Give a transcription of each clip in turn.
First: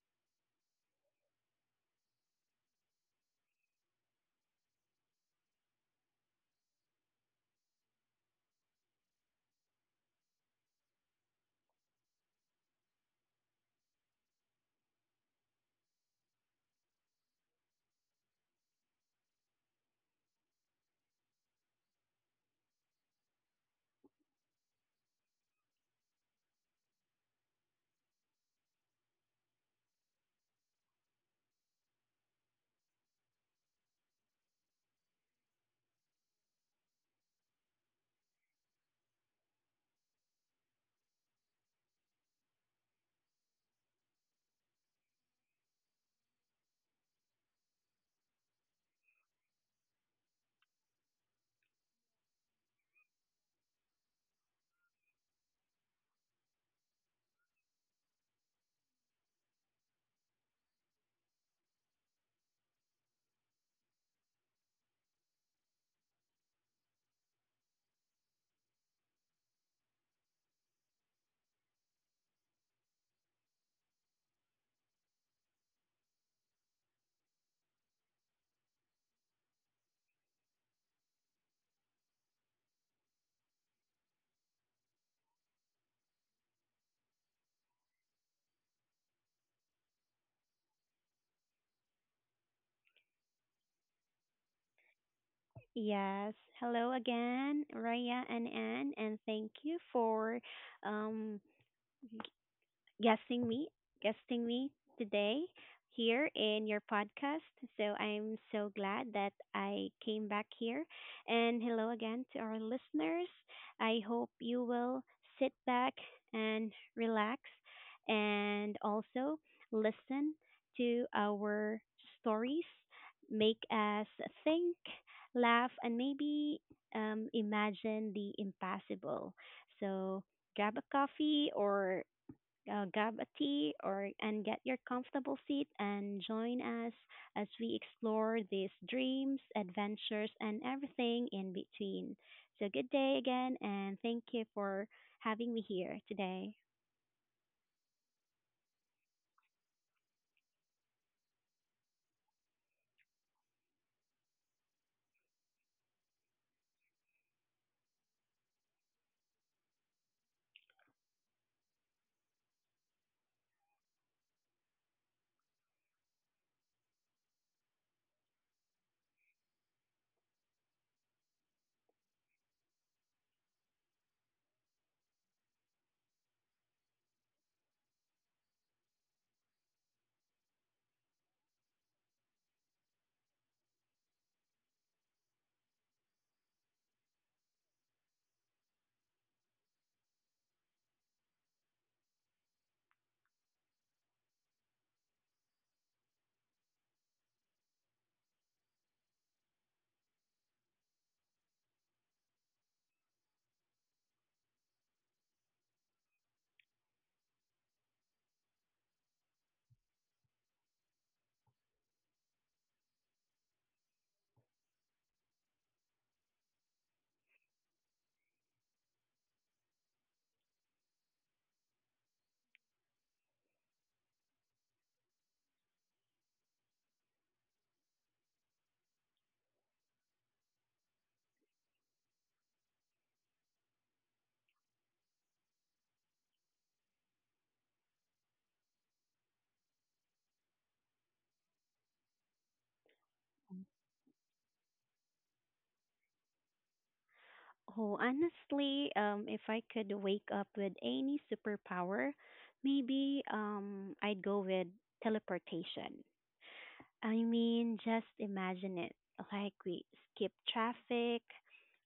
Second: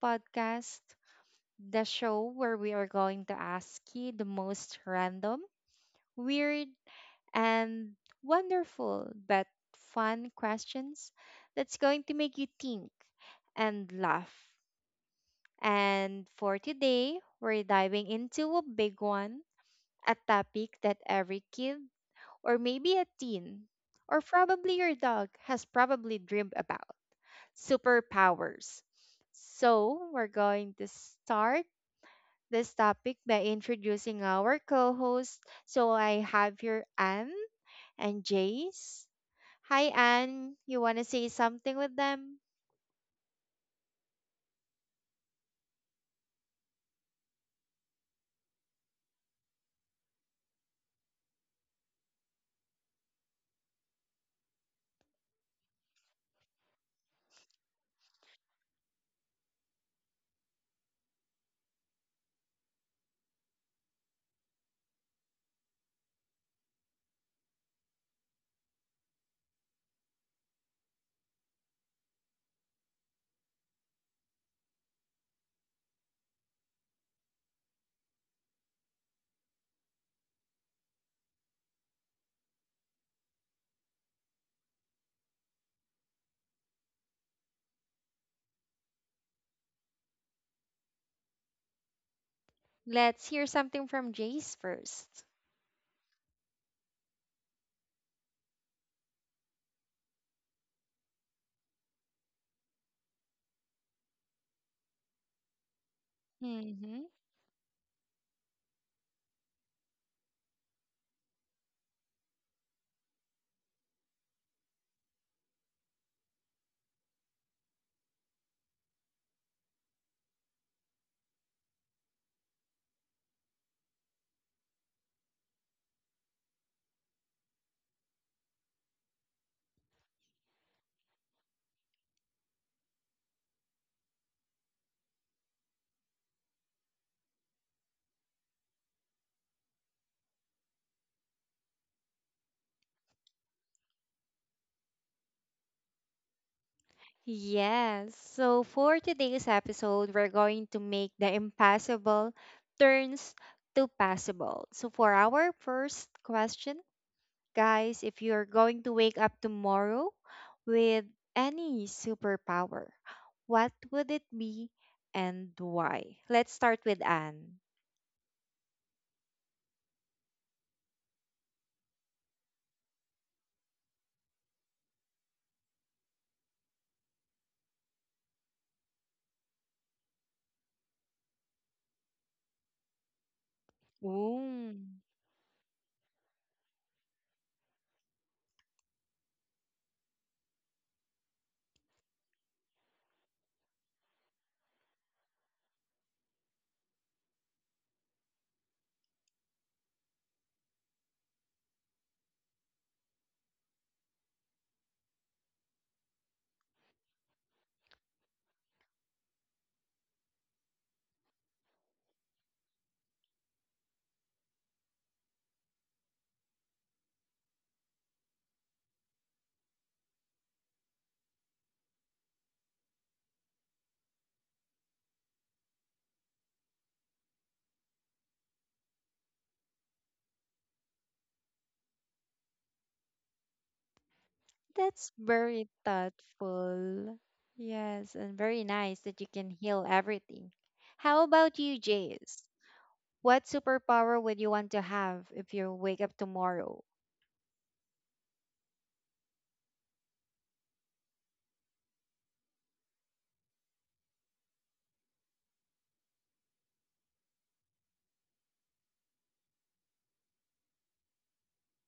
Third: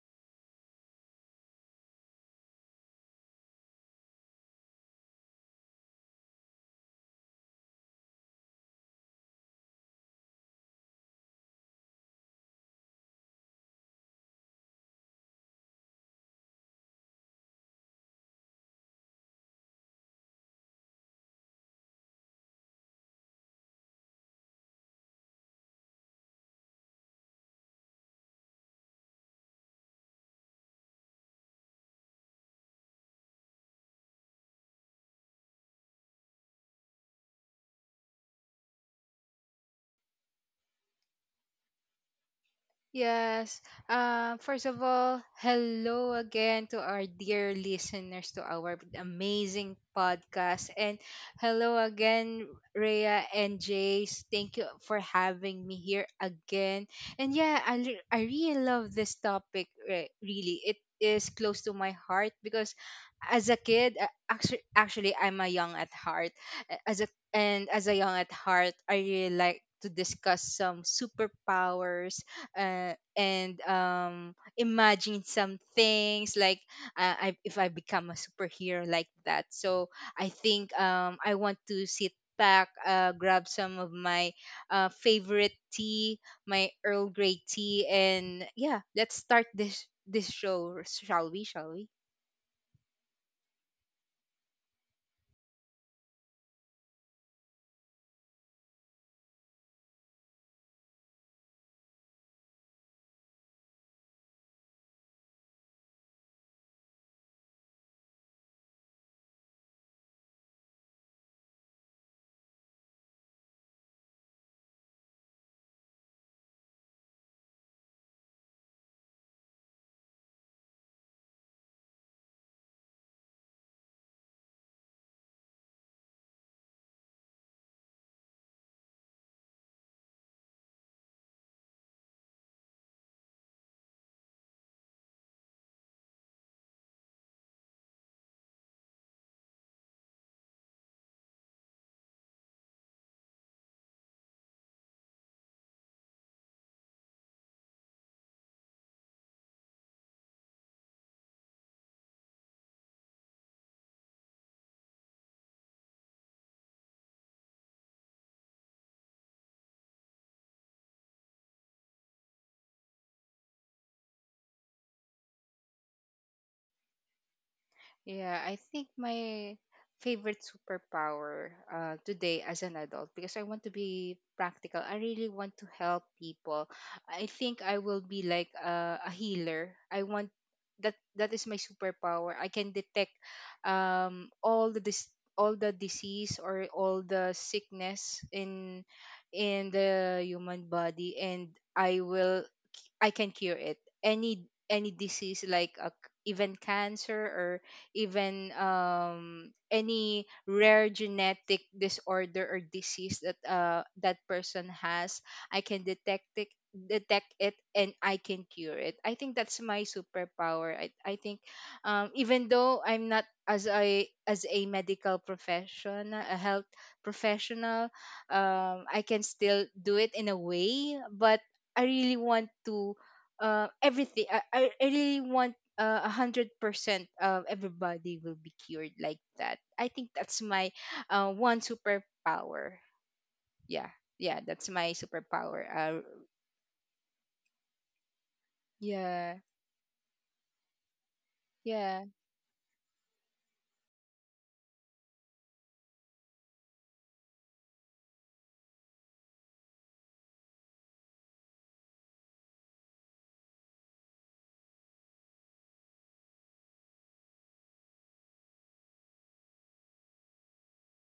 podcast, the show where we are going to ask you the most random, weird, and wonderful but fun questions that's going to make you think and laugh. And for today, we're diving into a big one, a topic that every kid or maybe a teen or probably your dog has probably dreamed about superpowers. So, we're going to start this topic by introducing our co host. So, I have here Anne and Jace. Hi, Anne. You want to say something with them? Yes. First of all, hello again to our dear listeners to our amazing podcast. And hello again, Rhea and Jace. Thank you for having me here again. And yeah, I really love this topic, really. It is close to my heart because as a kid, actually I'm a young at heart. A- As a as a young at heart, I really like to discuss some superpowers, and imagine some things like, if I become a superhero like that. So I think, I want to sit back, grab some of my, favorite tea, my Earl Grey tea, and yeah, let's start this show, shall we? Shall we? Let's hear something from Jace first. Yes. Hello again, Raya and Anne, and thank you for um, guesting me, guesting me today here in your Mm-hmm. podcast. So I'm so glad that I came back here. And hello again to our listeners. I hope you will sit back and relax and also listen to our stories, make us think, laugh, and maybe imagine the impossible. So grab a coffee or grab a tea or and get your comfortable seat and join us as we explore these dreams, adventures, and everything in between. So good day again, and thank you for having me here today. Yes, so for today's episode, we're going to make the impossible turns to possible. So for our first question, guys, if you're going to wake up tomorrow with any superpower, what would it be and why? Let's start with Anne. Yeah, I think my favorite superpower, today, as an adult, because I want to be practical, I really want to help people. I think I will be like a healer. I want that is my superpower. I can detect, all Ooh, the disease or all the sickness in the human body, and I can cure it. Any disease like, even cancer or even, any rare genetic disorder or disease that, that person has, I can detect it and I can cure it. I think that's my superpower. I think, even though I'm not as a medical professional, a health professional, I can still do it in a way, but I really want to, everything. I really want, 100% of everybody will be cured like that. I think that's my, one superpower. Yeah, that's yeah, that's very my superpower. Thoughtful. Yes, and very nice that you can heal Yeah, everything. How about you, Jace? yeah, What superpower would you want to have if you wake up tomorrow? Oh, honestly, if I could wake up with any superpower, maybe I'd go with teleportation. I mean, just imagine it. Like we skip traffic,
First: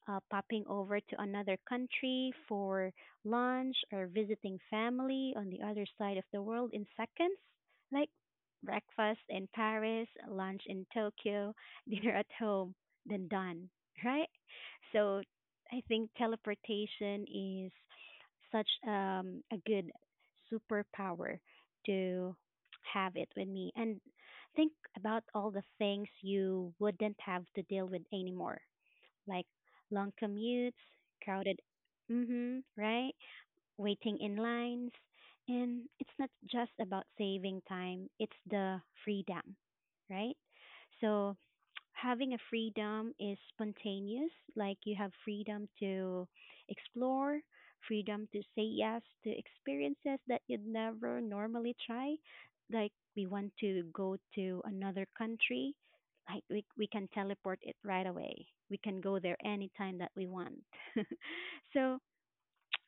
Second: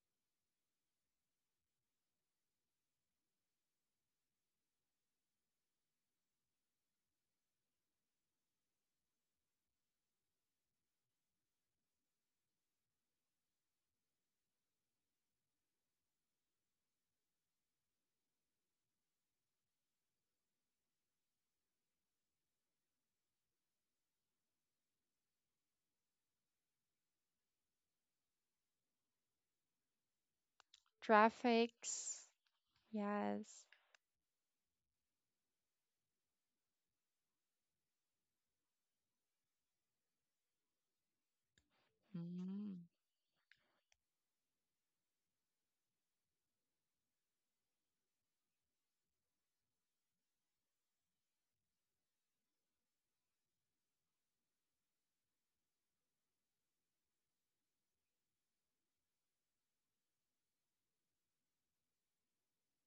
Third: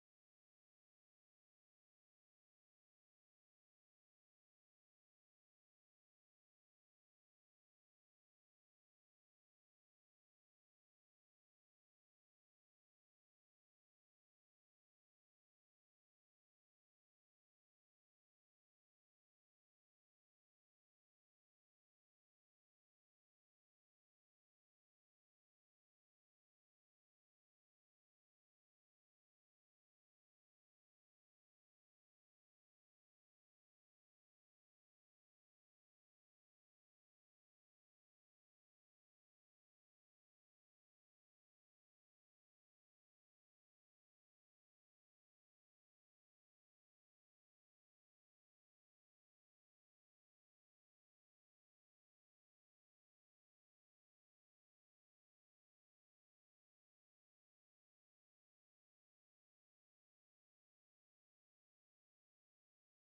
popping over to another country for lunch or visiting family on the other side of the world in seconds. Like breakfast in Paris, lunch in Tokyo, dinner at home, then done, right? So I think teleportation is such a good superpower to have it with me. And think about all the things you wouldn't have to deal with anymore, like long commutes, crowded, Traffics. mm-hmm, right? Yes. Waiting in lines. And it's not just about saving time, it's the freedom, right? So having a freedom is spontaneous. Like you have freedom to explore, freedom to say yes to experiences that you'd never normally try. Like we want to go to another country, like we can teleport it right away. We can go there anytime that we want. So,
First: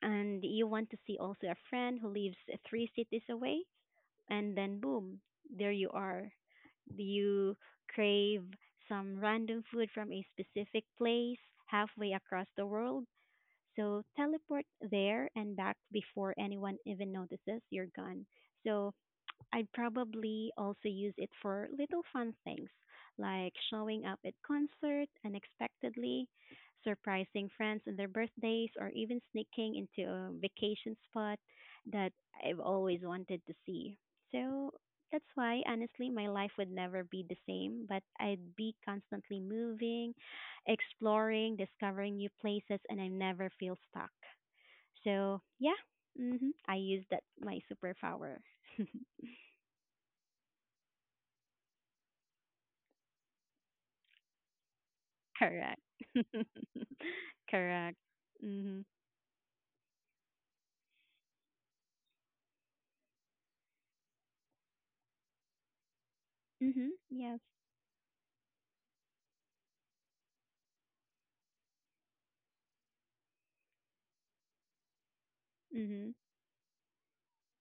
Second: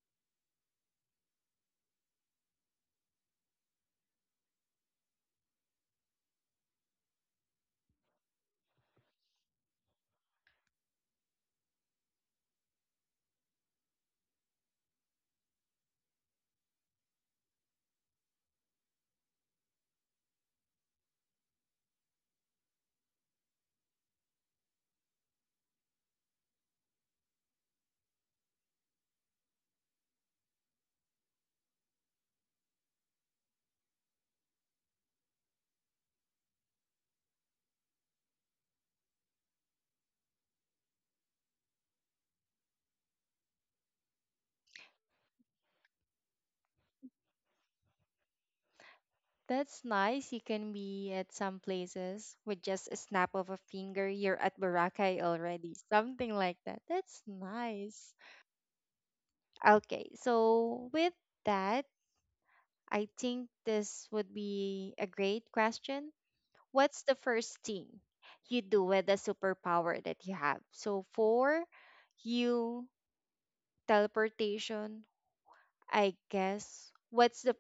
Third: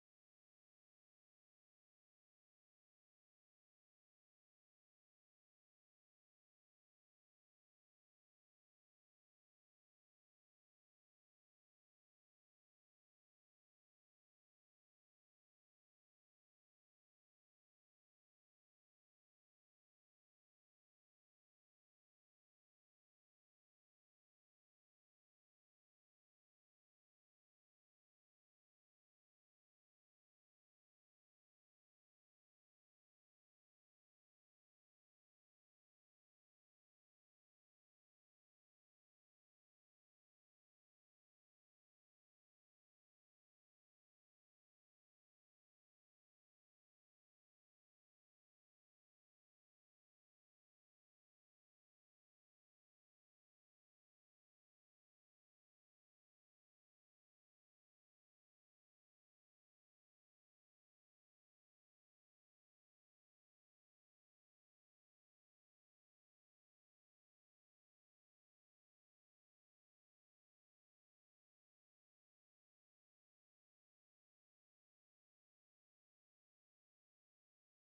and you want to see also a friend who lives three cities away and then boom, there you are. You crave some random food from a specific place halfway across the world. So teleport there and back before anyone even notices you're gone. So I'd probably also use it for little fun things like showing up at concert unexpectedly, surprising friends on their birthdays, or even sneaking into a vacation spot that I've always wanted to see. So that's why, honestly, my life would never be the same, but I'd be constantly moving, exploring, discovering new places, and I never feel stuck. So, yeah, I use that my superpower. That's nice. You can be at some places with just a snap of a finger. You're at Boracay already. Correct. Something like that. That's Correct. nice. Mhm. Okay, so with that, I think this would be a great question. Mhm. What's the Yes. first thing you do with the superpower that you have? So for you, teleportation, Mhm. I guess, what's the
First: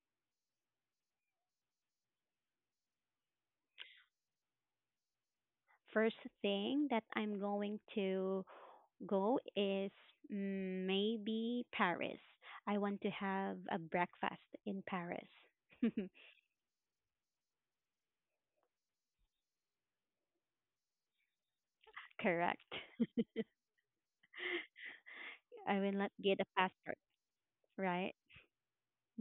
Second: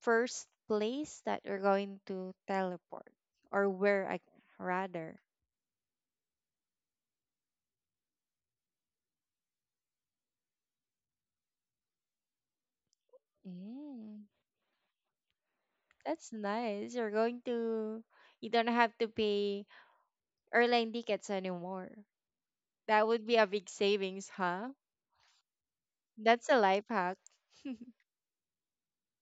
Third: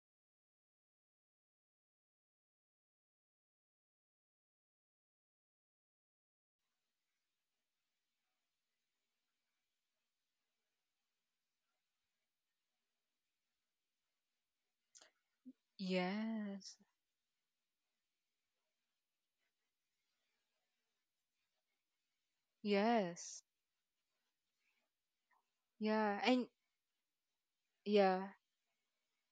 first place that you're going to teleport? Or where, I, rather? First thing that I'm going to go is maybe Paris. I want to have a Mm, breakfast in Paris. that's yes, nice. You don't have to pay airline tickets anymore. Correct. That would yes, be a big savings, huh? I will yeah, not and get a That's a life passport, hack. right? yeah,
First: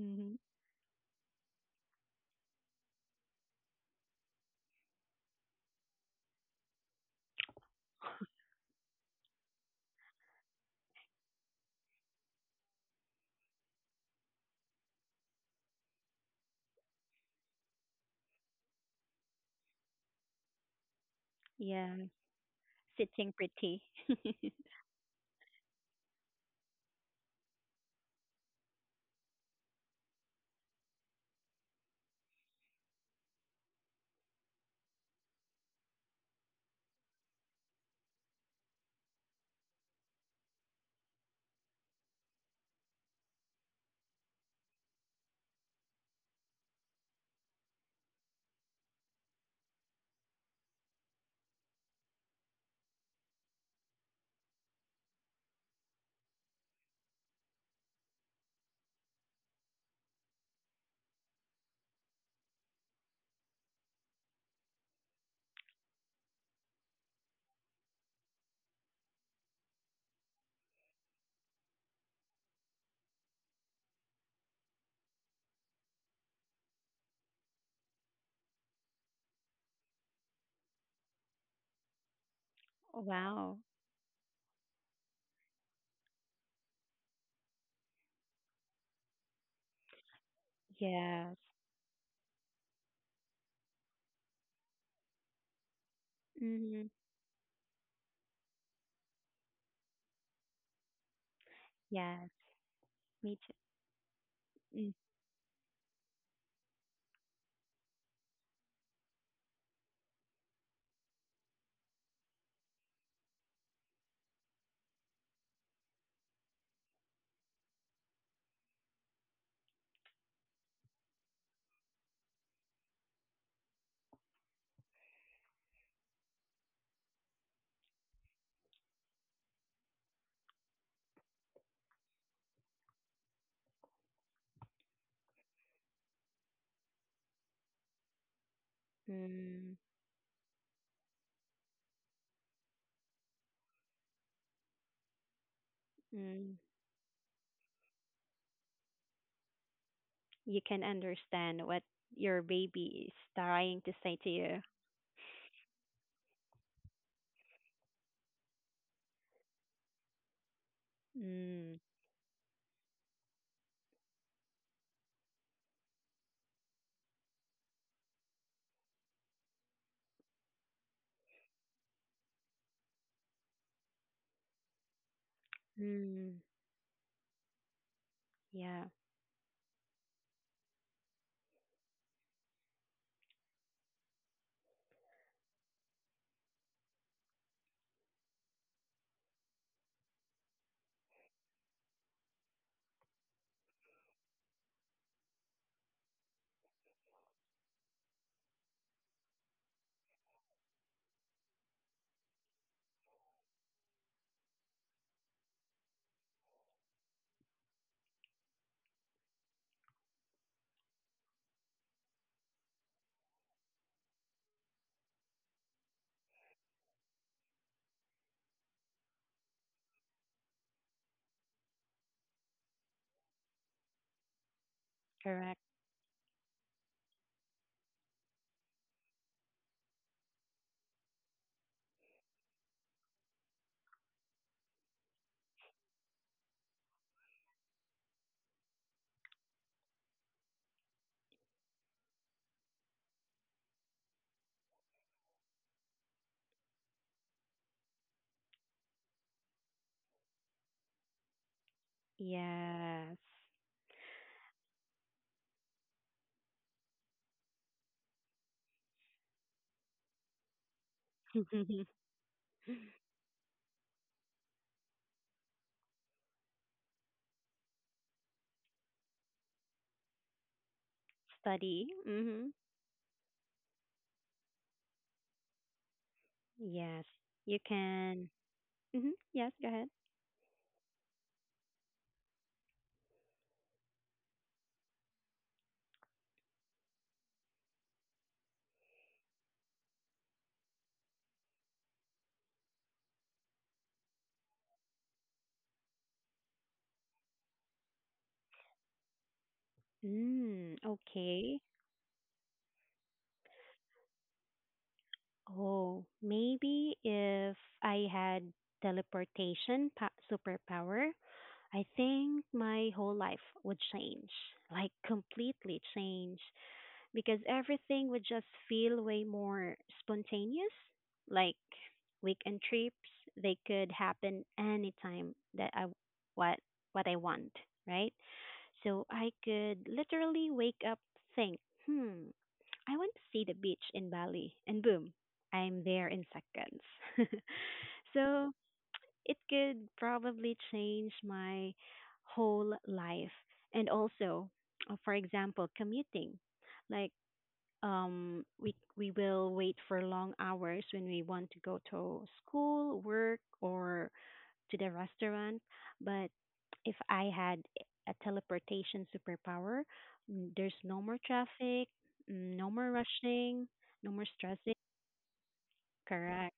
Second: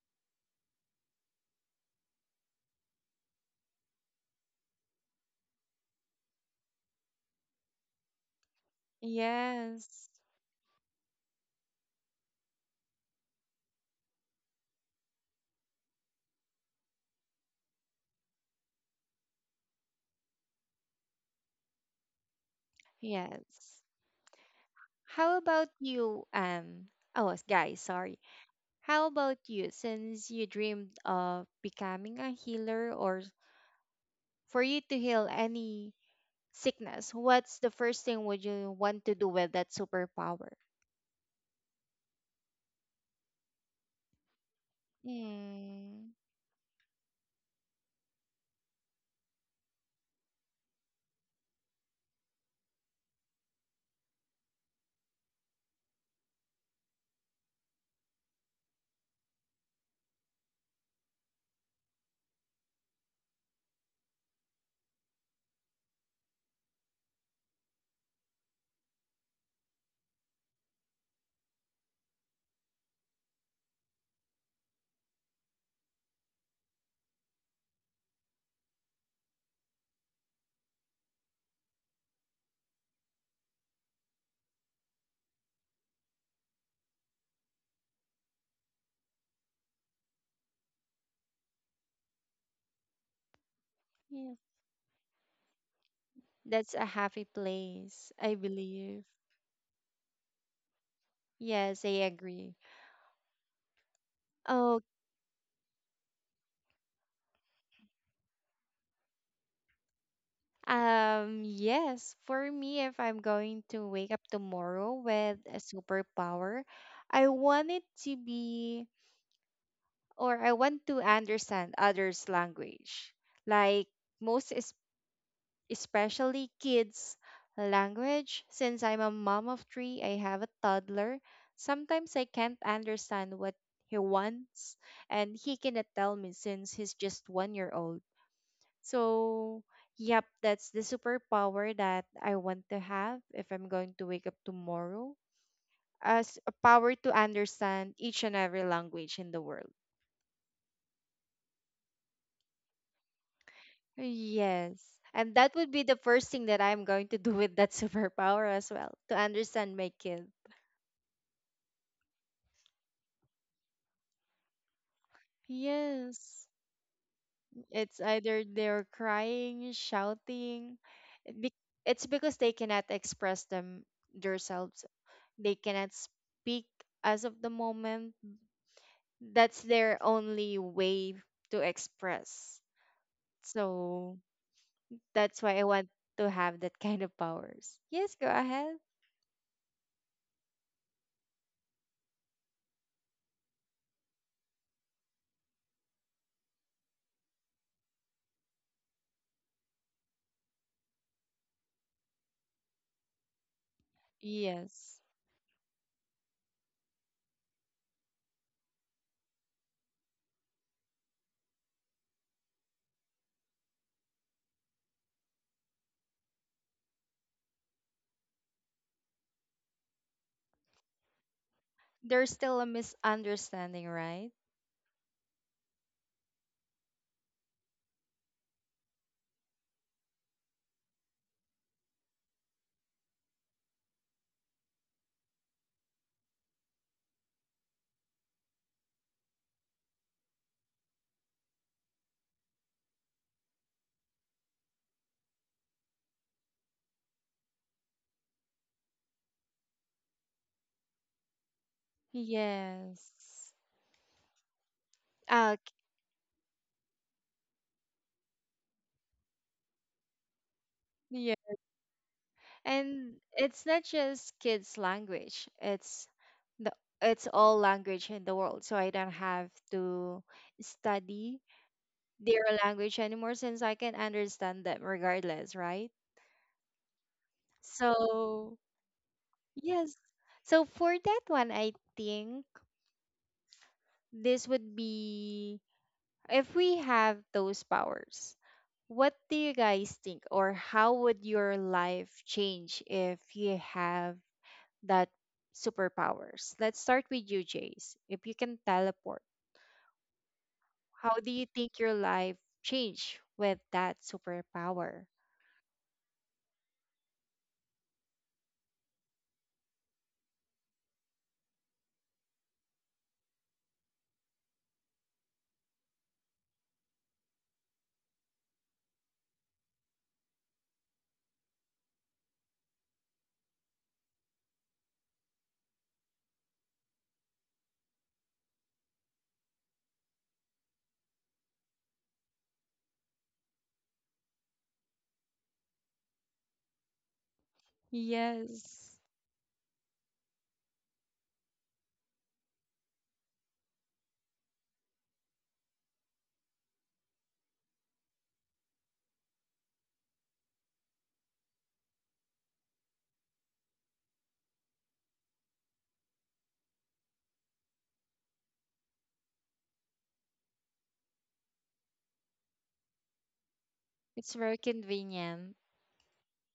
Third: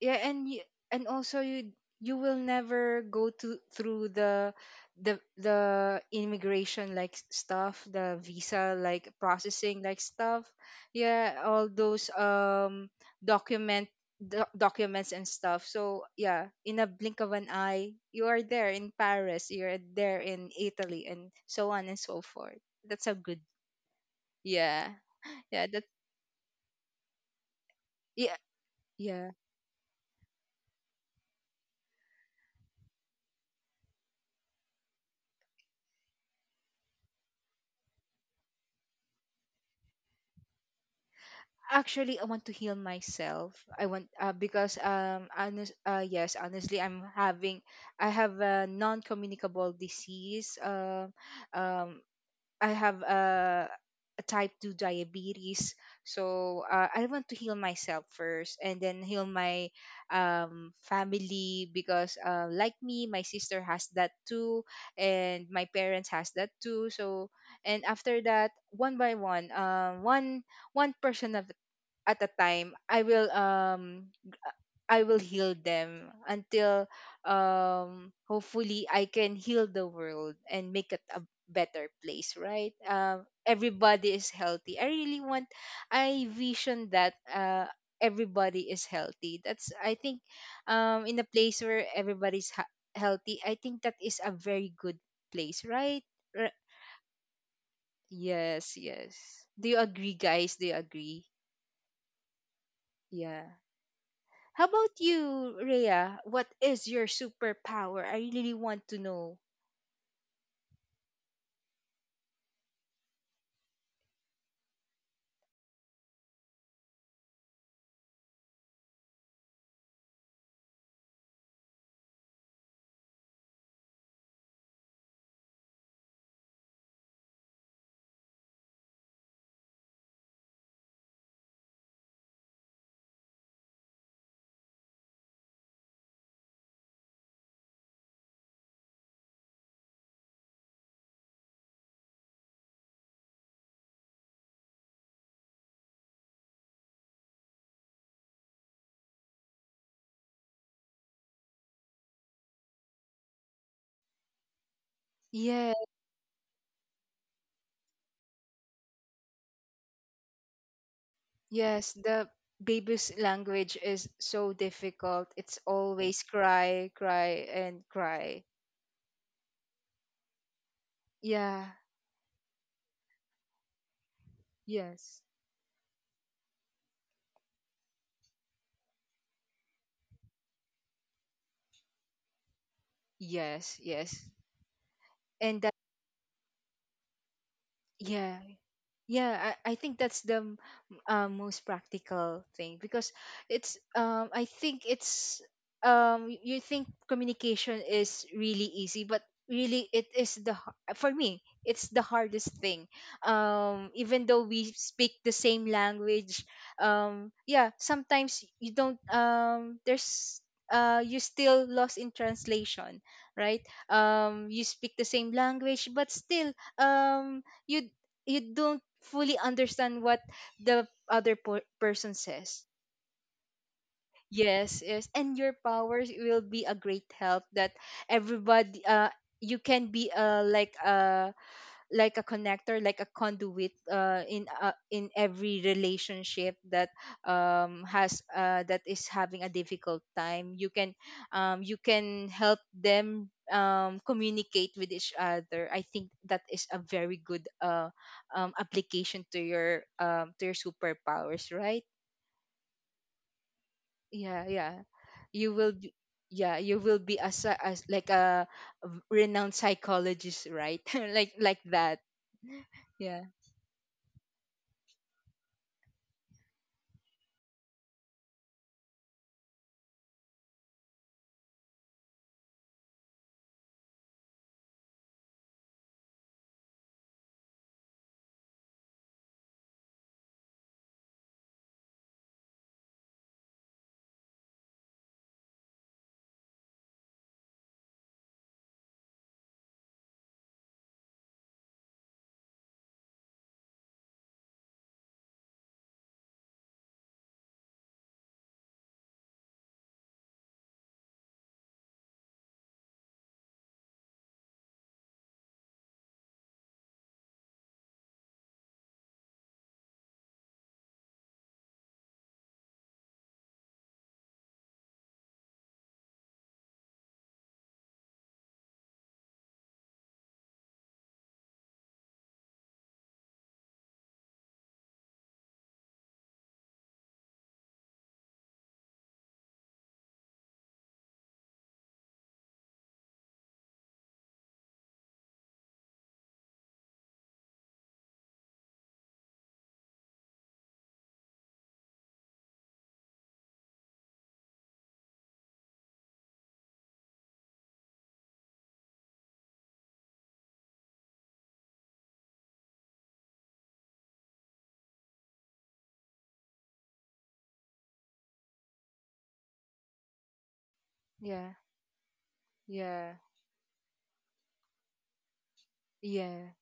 yeah, and you, and also you will never go to through the immigration, like, stuff, the visa like processing, like Yes. stuff, yeah, all those, document documents and stuff. So yeah, in a blink of an eye, you are there in Paris, you're there in Italy, and so on and Yeah. so forth. That's a Sitting good, Yes. pretty. yeah, How yeah, about that, you, oh, guys, sorry. yeah, How yeah. about you, since you dreamed of becoming a healer or for you to heal any sickness, what's the first thing would you want to do with that superpower? Actually, I want to heal myself I want Mm, yes, honestly, I have a non-communicable disease. Um I have a type 2 diabetes. So, I want to heal myself first and then heal my, family, because, like me, my sister has that too, and my parents has that too, so, and after that, one by one, one person at a time. I will heal them until, hopefully I can heal the world and make it a better place, right? Wow. Everybody is healthy. I really want I vision that, everybody is healthy. That's, I think, in a Yes. place where everybody's healthy, I think that is a yeah. very good place, right? Ri- That's a Mm-hmm. happy place, I yes, believe. yes, do you agree, guys? Do you agree? Yes, I Yes. agree. Yeah. Me too. How Oh, about you, Rhea? What is your superpower? I really want to know. Yes. For me, if I'm going to wake up tomorrow with a superpower, I want it to be, I want to understand others' language. Like most especially kids, language. Since I'm a mom of three, I have a toddler. Sometimes I can't understand what he wants, and he cannot tell me since he's just 1 year old. So, Mm-hmm. yep, that's the superpower that I want to have if I'm going to wake up tomorrow. As a Mm-hmm. power to understand each and every language in the world. You can understand what your baby is trying to say to you. Yes. And that Yeah, would be the first thing that I'm going to do with that superpower as well, to understand my kids. Mm. yes, the baby's language is so difficult. It's always Yes. cry, cry, and It's cry. either they're crying, shouting. It be- Yeah, It's because they cannot express them themselves. yes, They cannot Mm. speak as of the moment. Yeah, That's their only way to express. yes, So yes. that's why And I that, want to have that kind of powers. Yes, go yeah. ahead. Yeah, I think that's the, most practical thing, because, it's I think it's you think communication is really easy, but really it is the, for me it's the hardest thing, even though we Yes. speak the same language, yeah, sometimes you don't, there's you still lost in translation, right? You speak the same language but still, um you you don't fully understand what the other, person There's says. still a misunderstanding, right? Yes, yes, and your correct. powers will be a great help, that everybody, you can be, like a connector, like a conduit, in every relationship that, has that is having a difficult time. You can, you can help them, communicate with each other. I think that is a very good, application to your superpowers, right? Yes. Yes. Yeah, yeah, you Ah, will be, yeah you will be as like a renowned psychologist, right? Like that. and Yeah, it's not just kids' language. The it's all language in the world. So I don't have to study Study. their Mm-hmm. language anymore since I can understand them regardless, right? Yes. You can. So Mm-hmm. Yes, go ahead. yes. So for that one, I think this would be if we have those powers, what do you guys think or how would your life change if you have that superpowers. Let's start with you, Jace. If you can teleport, Mm, how do you okay. think your life changed with that superpower? Oh, maybe if I had superpower, I think my whole life would change, like completely change, because everything would just feel way more spontaneous. Like weekend trips, they could happen anytime that I what what I want, right? So I could literally wake up, think, hmm, I want to see the beach in Bali, and boom, I'm there in seconds. So Yes. it could probably change my whole life, and also, for example, commuting. Like we will wait for long hours when we want to go to school, work, or to the restaurant. But if I had a teleportation superpower, mm, there's no more yeah. traffic, mm, no more Yeah. rushing, no more It's very stressing. convenient. Yeah. Correct.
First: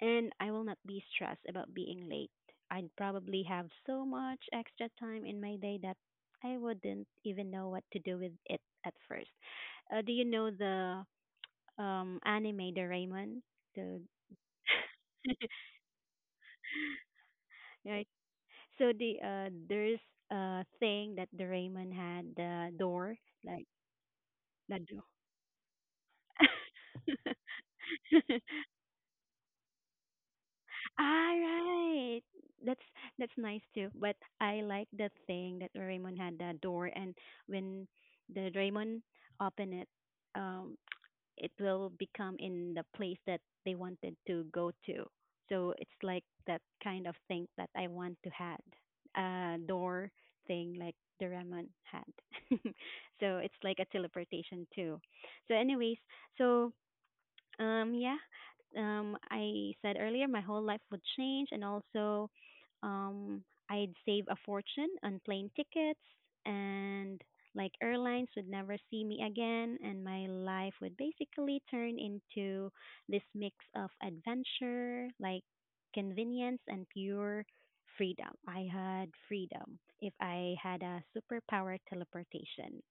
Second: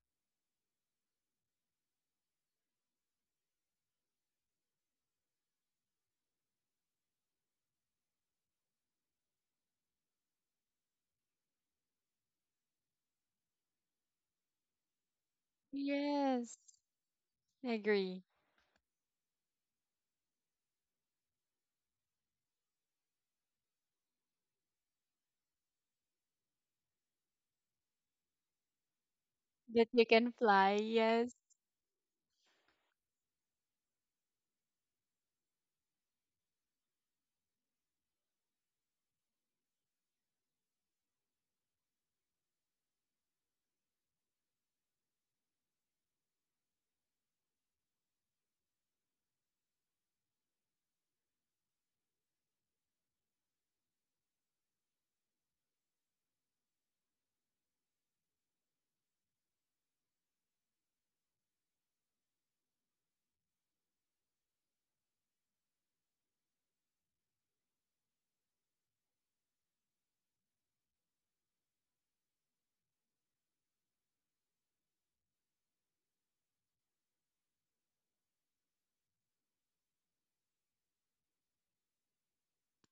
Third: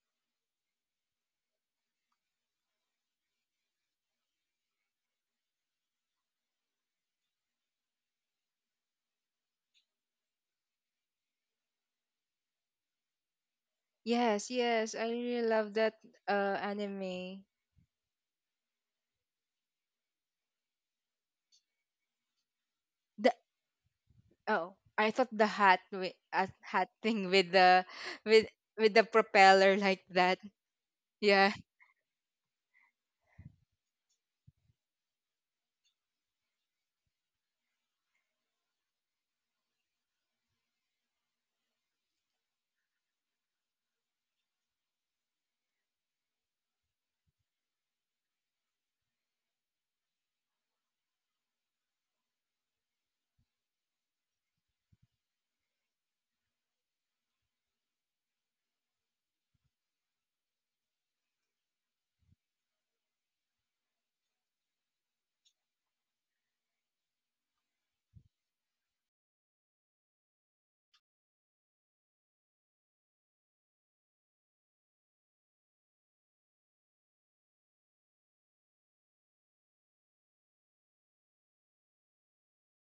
And I will not be stressed about being late. I'd probably have so much extra time in my day that I wouldn't even know what to do with it at first. Do you know the anime Doraemon? So Yes, yes. I really love that, Yes. anime. I right. agree. So there's a thing that Doraemon had the door The like Oh, the door. I thought the hat, with, hat thing, with the with with the propeller, That like you can that. fly. All Yes. Yeah. right. That's that's nice too. But I like the thing that Doraemon had the door and when the Doraemon open it, um it will become in the place that they wanted to go to. So it's like that kind of thing that I want to had a door thing like Doraemon had. So it's like a teleportation too. So anyways, so yeah. I said earlier my whole life would change, and also, um, I'd save a fortune on plane tickets, and like airlines would never see me again, and my life would basically turn into this mix of adventure, like convenience, and pure freedom. I had freedom if I had a superpower teleportation.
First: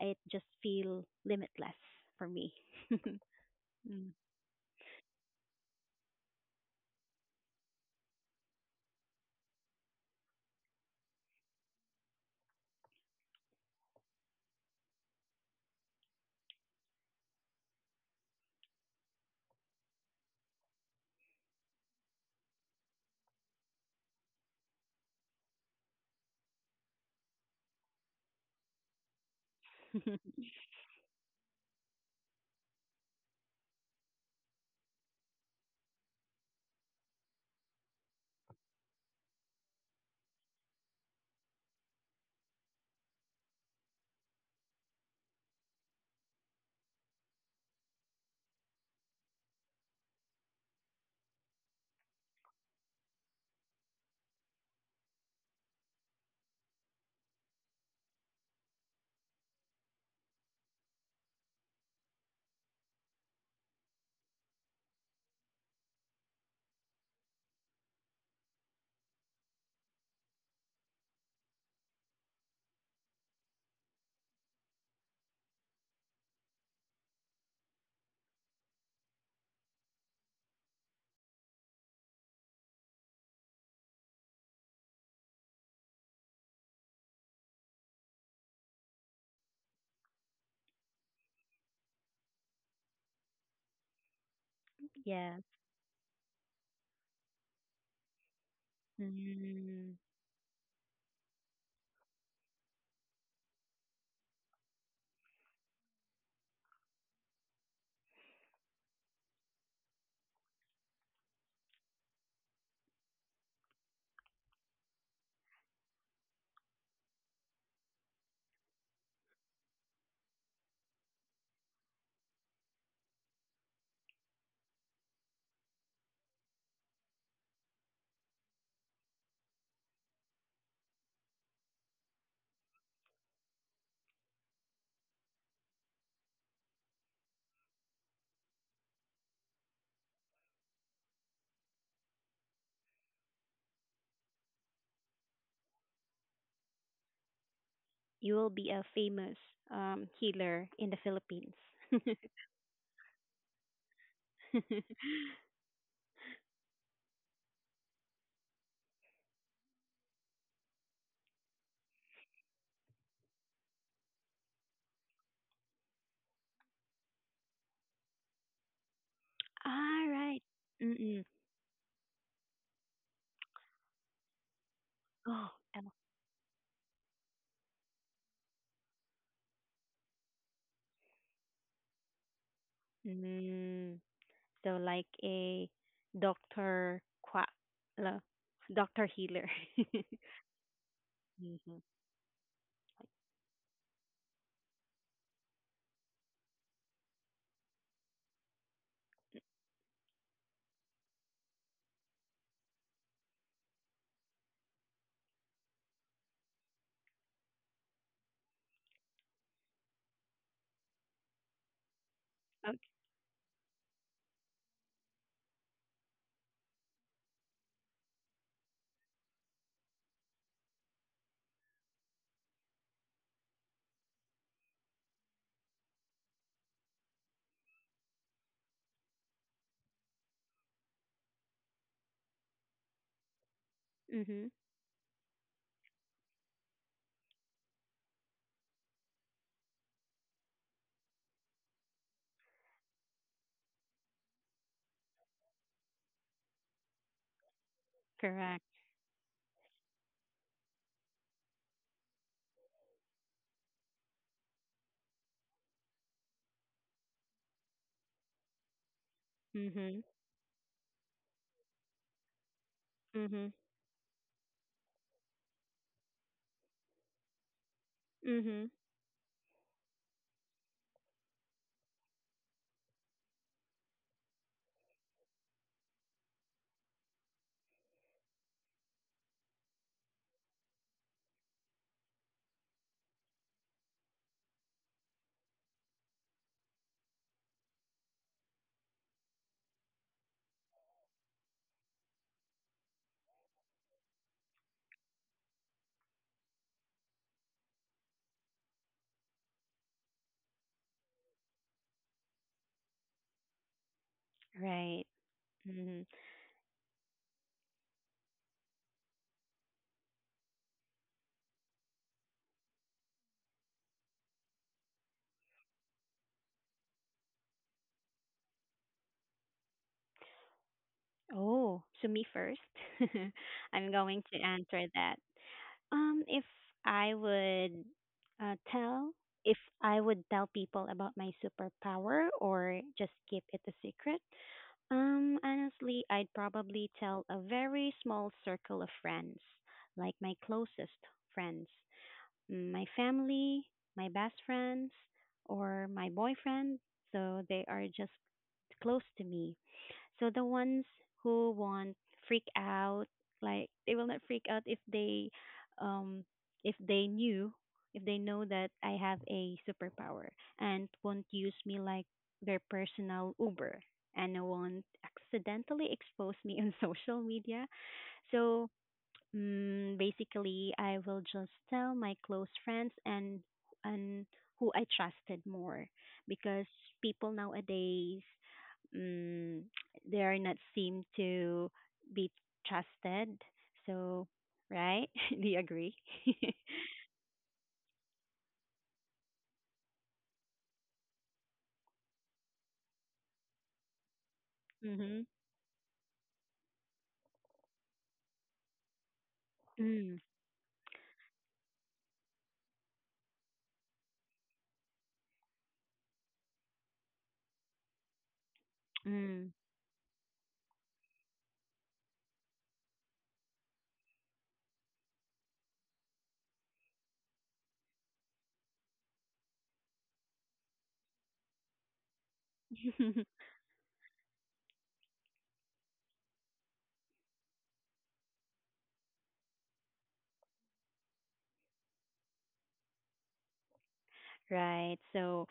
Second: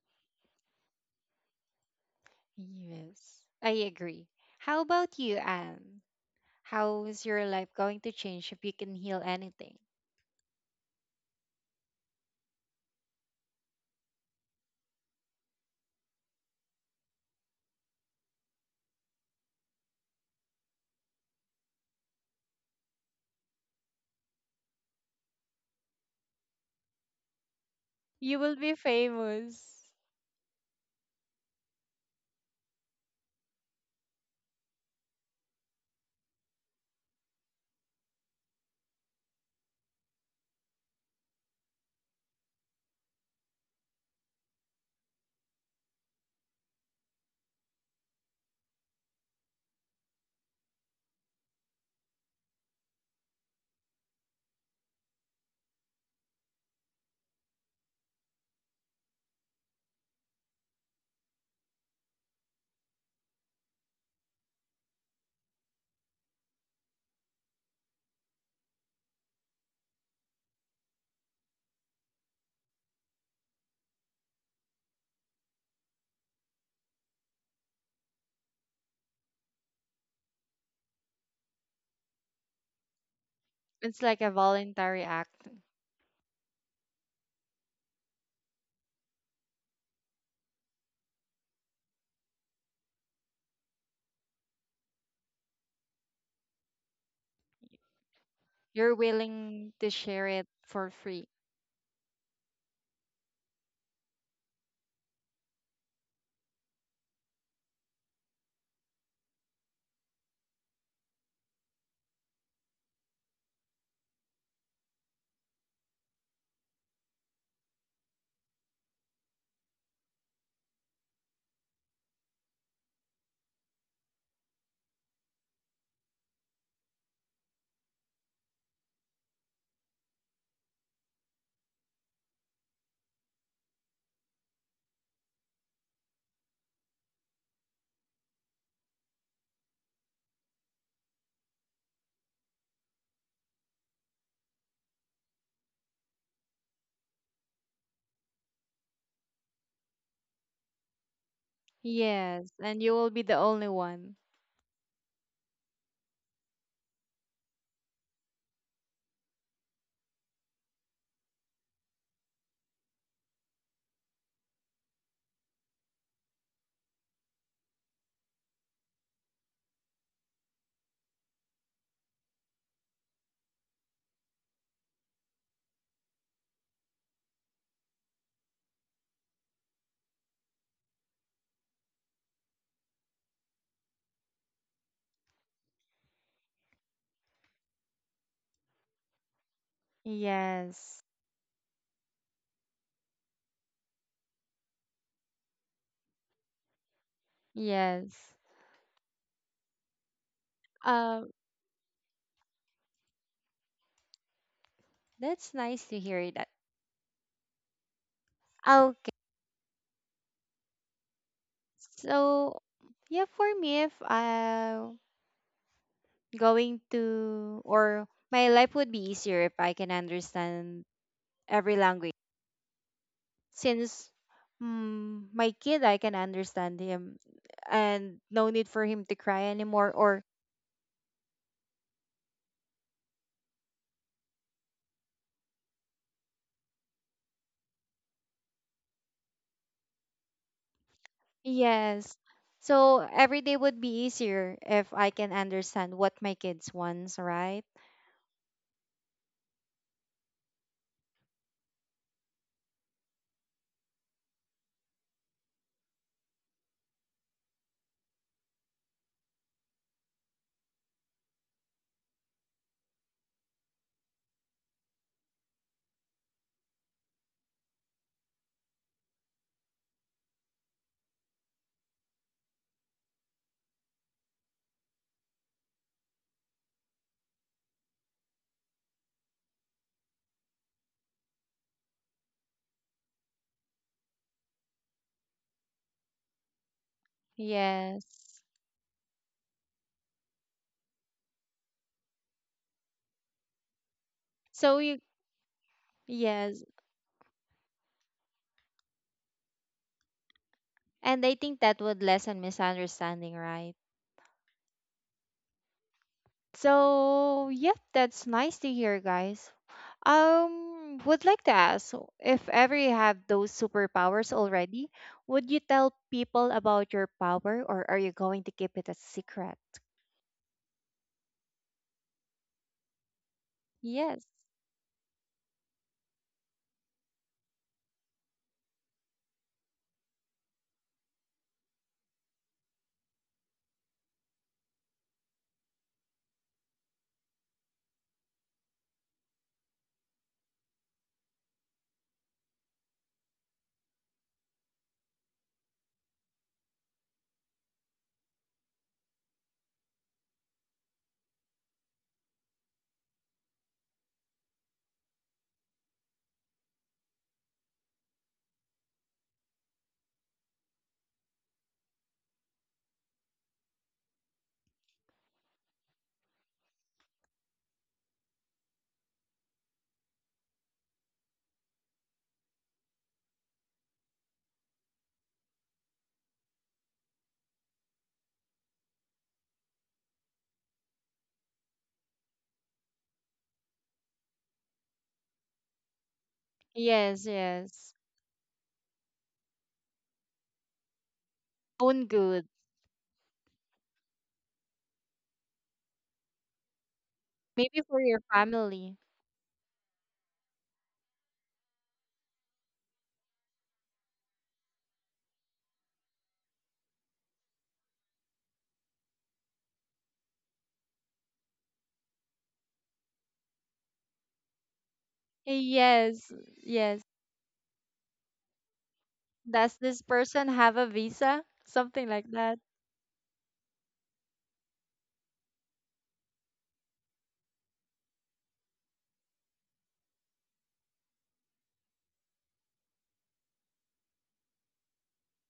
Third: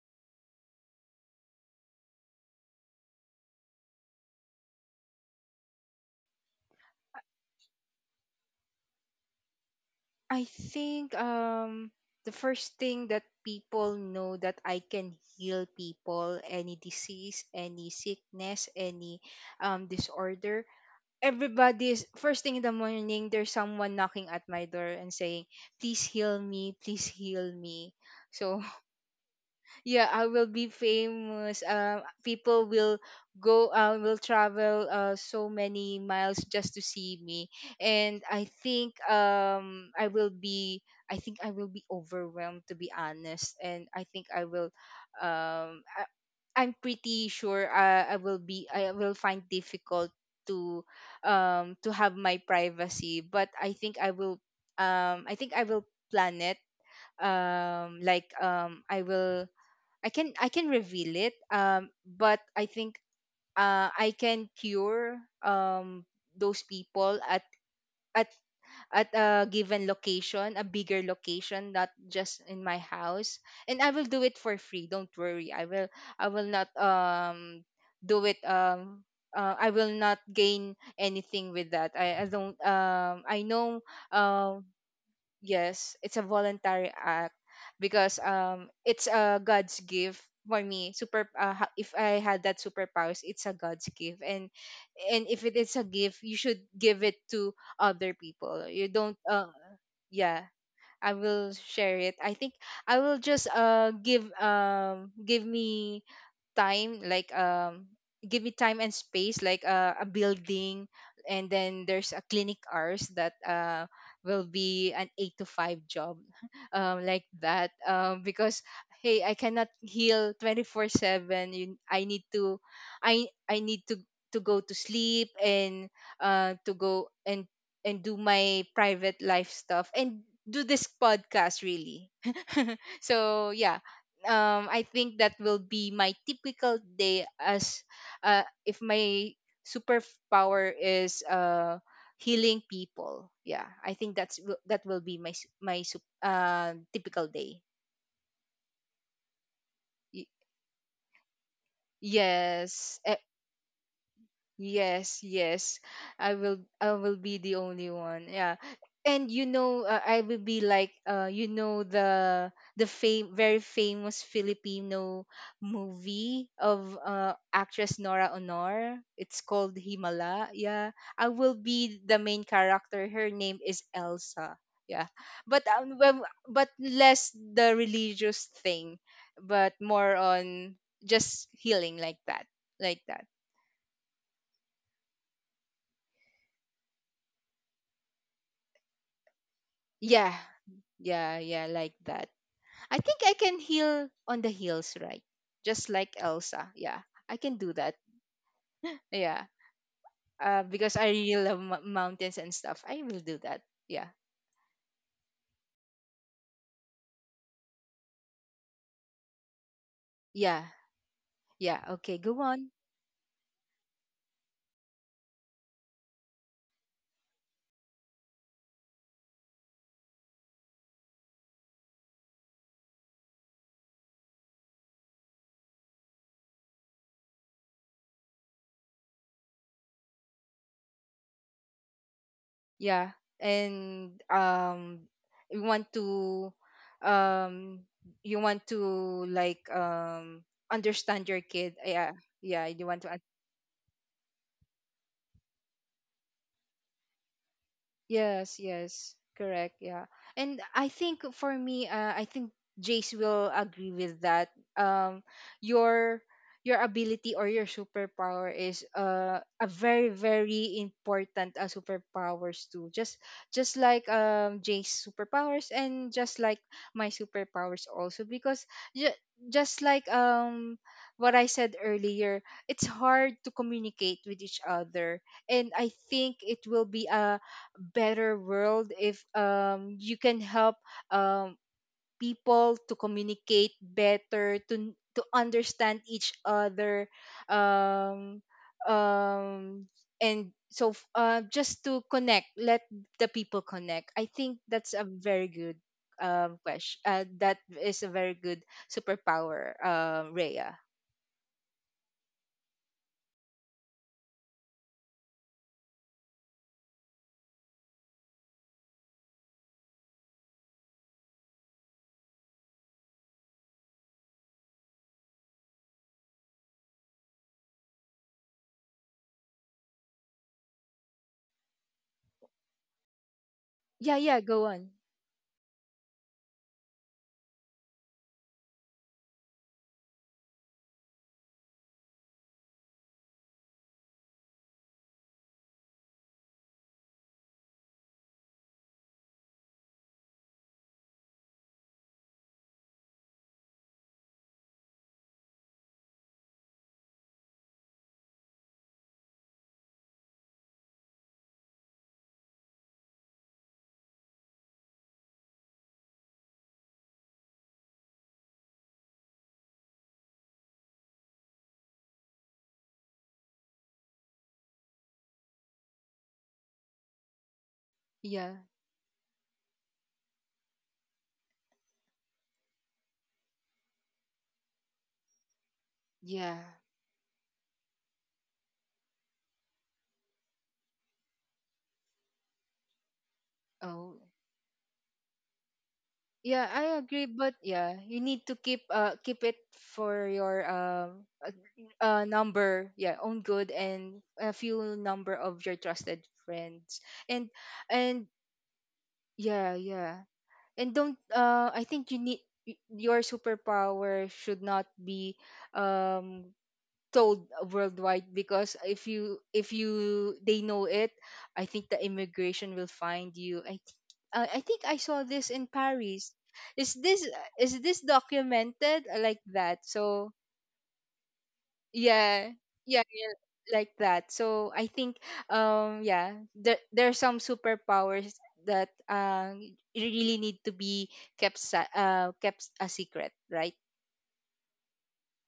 It just feel limitless for me. Yes, I Mm. agree. How about you, Anne? How is your life going to change if you can heal anything? I think, the first thing that people know that I can heal people any disease, any sickness, any, disorder, everybody's first thing in the morning there's someone knocking at my door and saying, "Please heal me, please heal me." You will So be famous. yeah, I will be famous. People will, go will travel, so many miles just to see me. And I think, I think I will be overwhelmed, to be honest. And um I'm pretty sure, I will find difficult to, to have my privacy. But I think I will plan it, I will, I can reveal it, but I think, I can cure, those people at at a given location, a bigger location, not just in my house. And I will do it for free. Don't worry. I will not, do it, I will not gain anything with that. I don't, I know It's like a um voluntary act. yes, it's a voluntary act, because, it's a God's gift for me. If I had that superpowers, it's a God's gift. And Yeah. if it is a gift, you should give it to other people. You You're don't willing to Mm. share it Yeah, for I free. will share it. I think I will just, give me time, give me time and space, like, a building, and then there's a clinic hours that, will be an 8 to 5 job, like that, because hey, I cannot heal 24/7. I need to, I need to go to sleep, and, to go, and, do my private life stuff, and do this podcast, really. So yeah, I think that will be my typical day, as if my superpower is, healing people. Yeah, I think that will be my typical day. You will be a famous Y- healer in the Philippines. All Yes, and you yes, will be the only one. yes, yes. I will be the only one. Yeah. And I will be like, the fame very famous Filipino movie of, actress Nora Honor. It's called right. Himala. Yeah. Mm-mm. I will be the main character. Her name is Elsa. Yeah. Oh, But, L. Well, but less the religious thing, but more on just healing, like that. Like that. Mm. So like a doctor qua la- doctor healer. Yeah. Yes. Yeah, yeah, Mm-hmm. like that. I think I can heal on the heels, right? Just like Elsa. Yeah. I can do that. Yes. Yeah. Because I Um, really love, mountains and stuff. I will do that. Yeah. that's nice to hear that. Okay. Yeah. Yeah. Okay, go So, on. yeah, for me, if I'm going to, or my life would be easier if I can understand every language. Since mm, my kid, I can understand him, and no need for him to cry anymore, or Yeah. And Okay. Mm-hmm. um you want to um you want to, like, understand your kid. Yeah. yes. Yeah, you So want to every day would be easier if I can understand what my kids wants, right? Yes, Correct. yes, correct. Yeah, and I think for me, I think Jace will agree with that. Your your ability or your superpower is, a Mm-hmm. very very important, superpowers too. Mm-hmm. Just like, Jace superpowers, and just like my superpowers also, Mm-hmm. because, ju- just like, what I said earlier, it's hard to communicate with each other, and I think it will be a better world if, you can help, um people to communicate better, to understand each other. um Yes. um and so, just to connect, let the people connect. I think So that's you a very good, yes. question, that is a very good superpower, Rhea. And I think that would lessen misunderstanding, right? Right. Mm-hmm. So, yep, that's nice to hear, guys. Would like to ask if ever you have those superpowers already, would you tell people about your power or are you going to keep it a secret? Oh, so me first. I'm Yeah, going Yes. yeah, to go answer on. that. Um, if I would uh, tell, if I would tell people about my superpower or just keep it a secret, honestly, I'd probably tell a very small circle of friends, like my closest friends, mm, my family, my best friends, or my boyfriend. So they are just close to me. So the ones who won't freak out, like they will not freak out um, if they knew, if they know that I have a superpower and won't use me like their personal Uber and won't accidentally expose me on social media. Yeah, So mm, basically, I will just tell my close friends and and who I trusted more yeah. because people nowadays mm, they are not seem to be trusted. Oh. So, right? Do you agree? Yeah, I Yes, agree, but yes. yeah, you need to keep it for your, Own good. Yeah, own good and a few Mhm. number of your trusted friends. And Maybe for your and family. yeah, Mm. yeah. And don't I think you need, your superpower should not be, um told worldwide, because Mm. if you they know it. I think the immigration will find you. I think I saw this in Yes, Paris. is yes. this is this documented? Like Does that, this so, person have a visa? Something like yeah, that. yeah, yeah, like that. So I think, yeah, there are some superpowers that, really need to be kept a secret, right? Right. So,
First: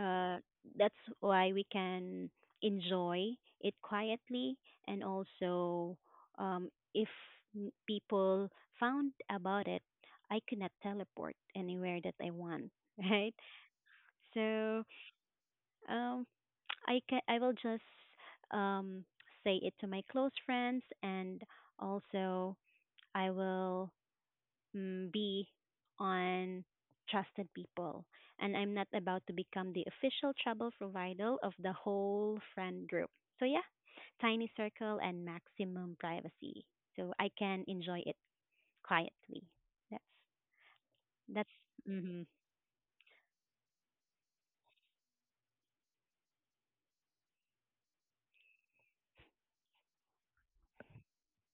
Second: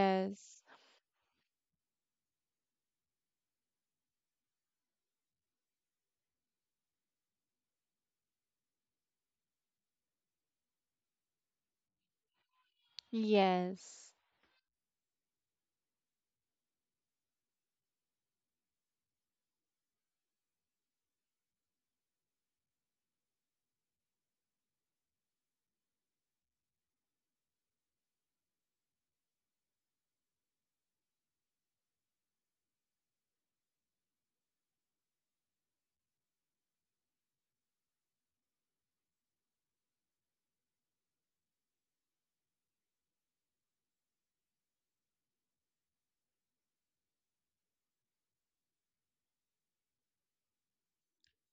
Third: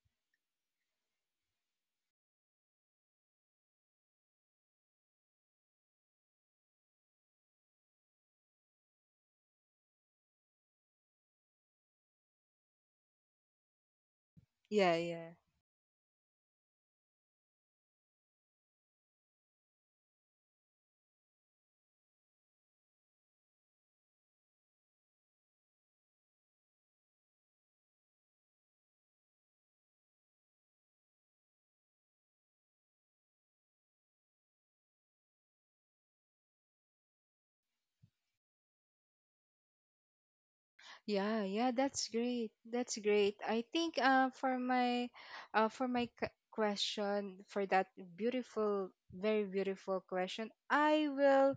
uh, that's why we can enjoy it quietly, and also um, if people found about it, I could not teleport anywhere that I want, right? yes. So Yeah, yeah. um, I will just um, say it to my close friends, and also I will mm, be on trusted people. And I'm not about to become the official travel provider of the whole friend group. So, yeah, tiny circle and maximum privacy. So I can enjoy it quietly. That's, Yeah, that's, yeah, that's mm-hmm, great. That's great. I think for my question for that beautiful, very beautiful question, I will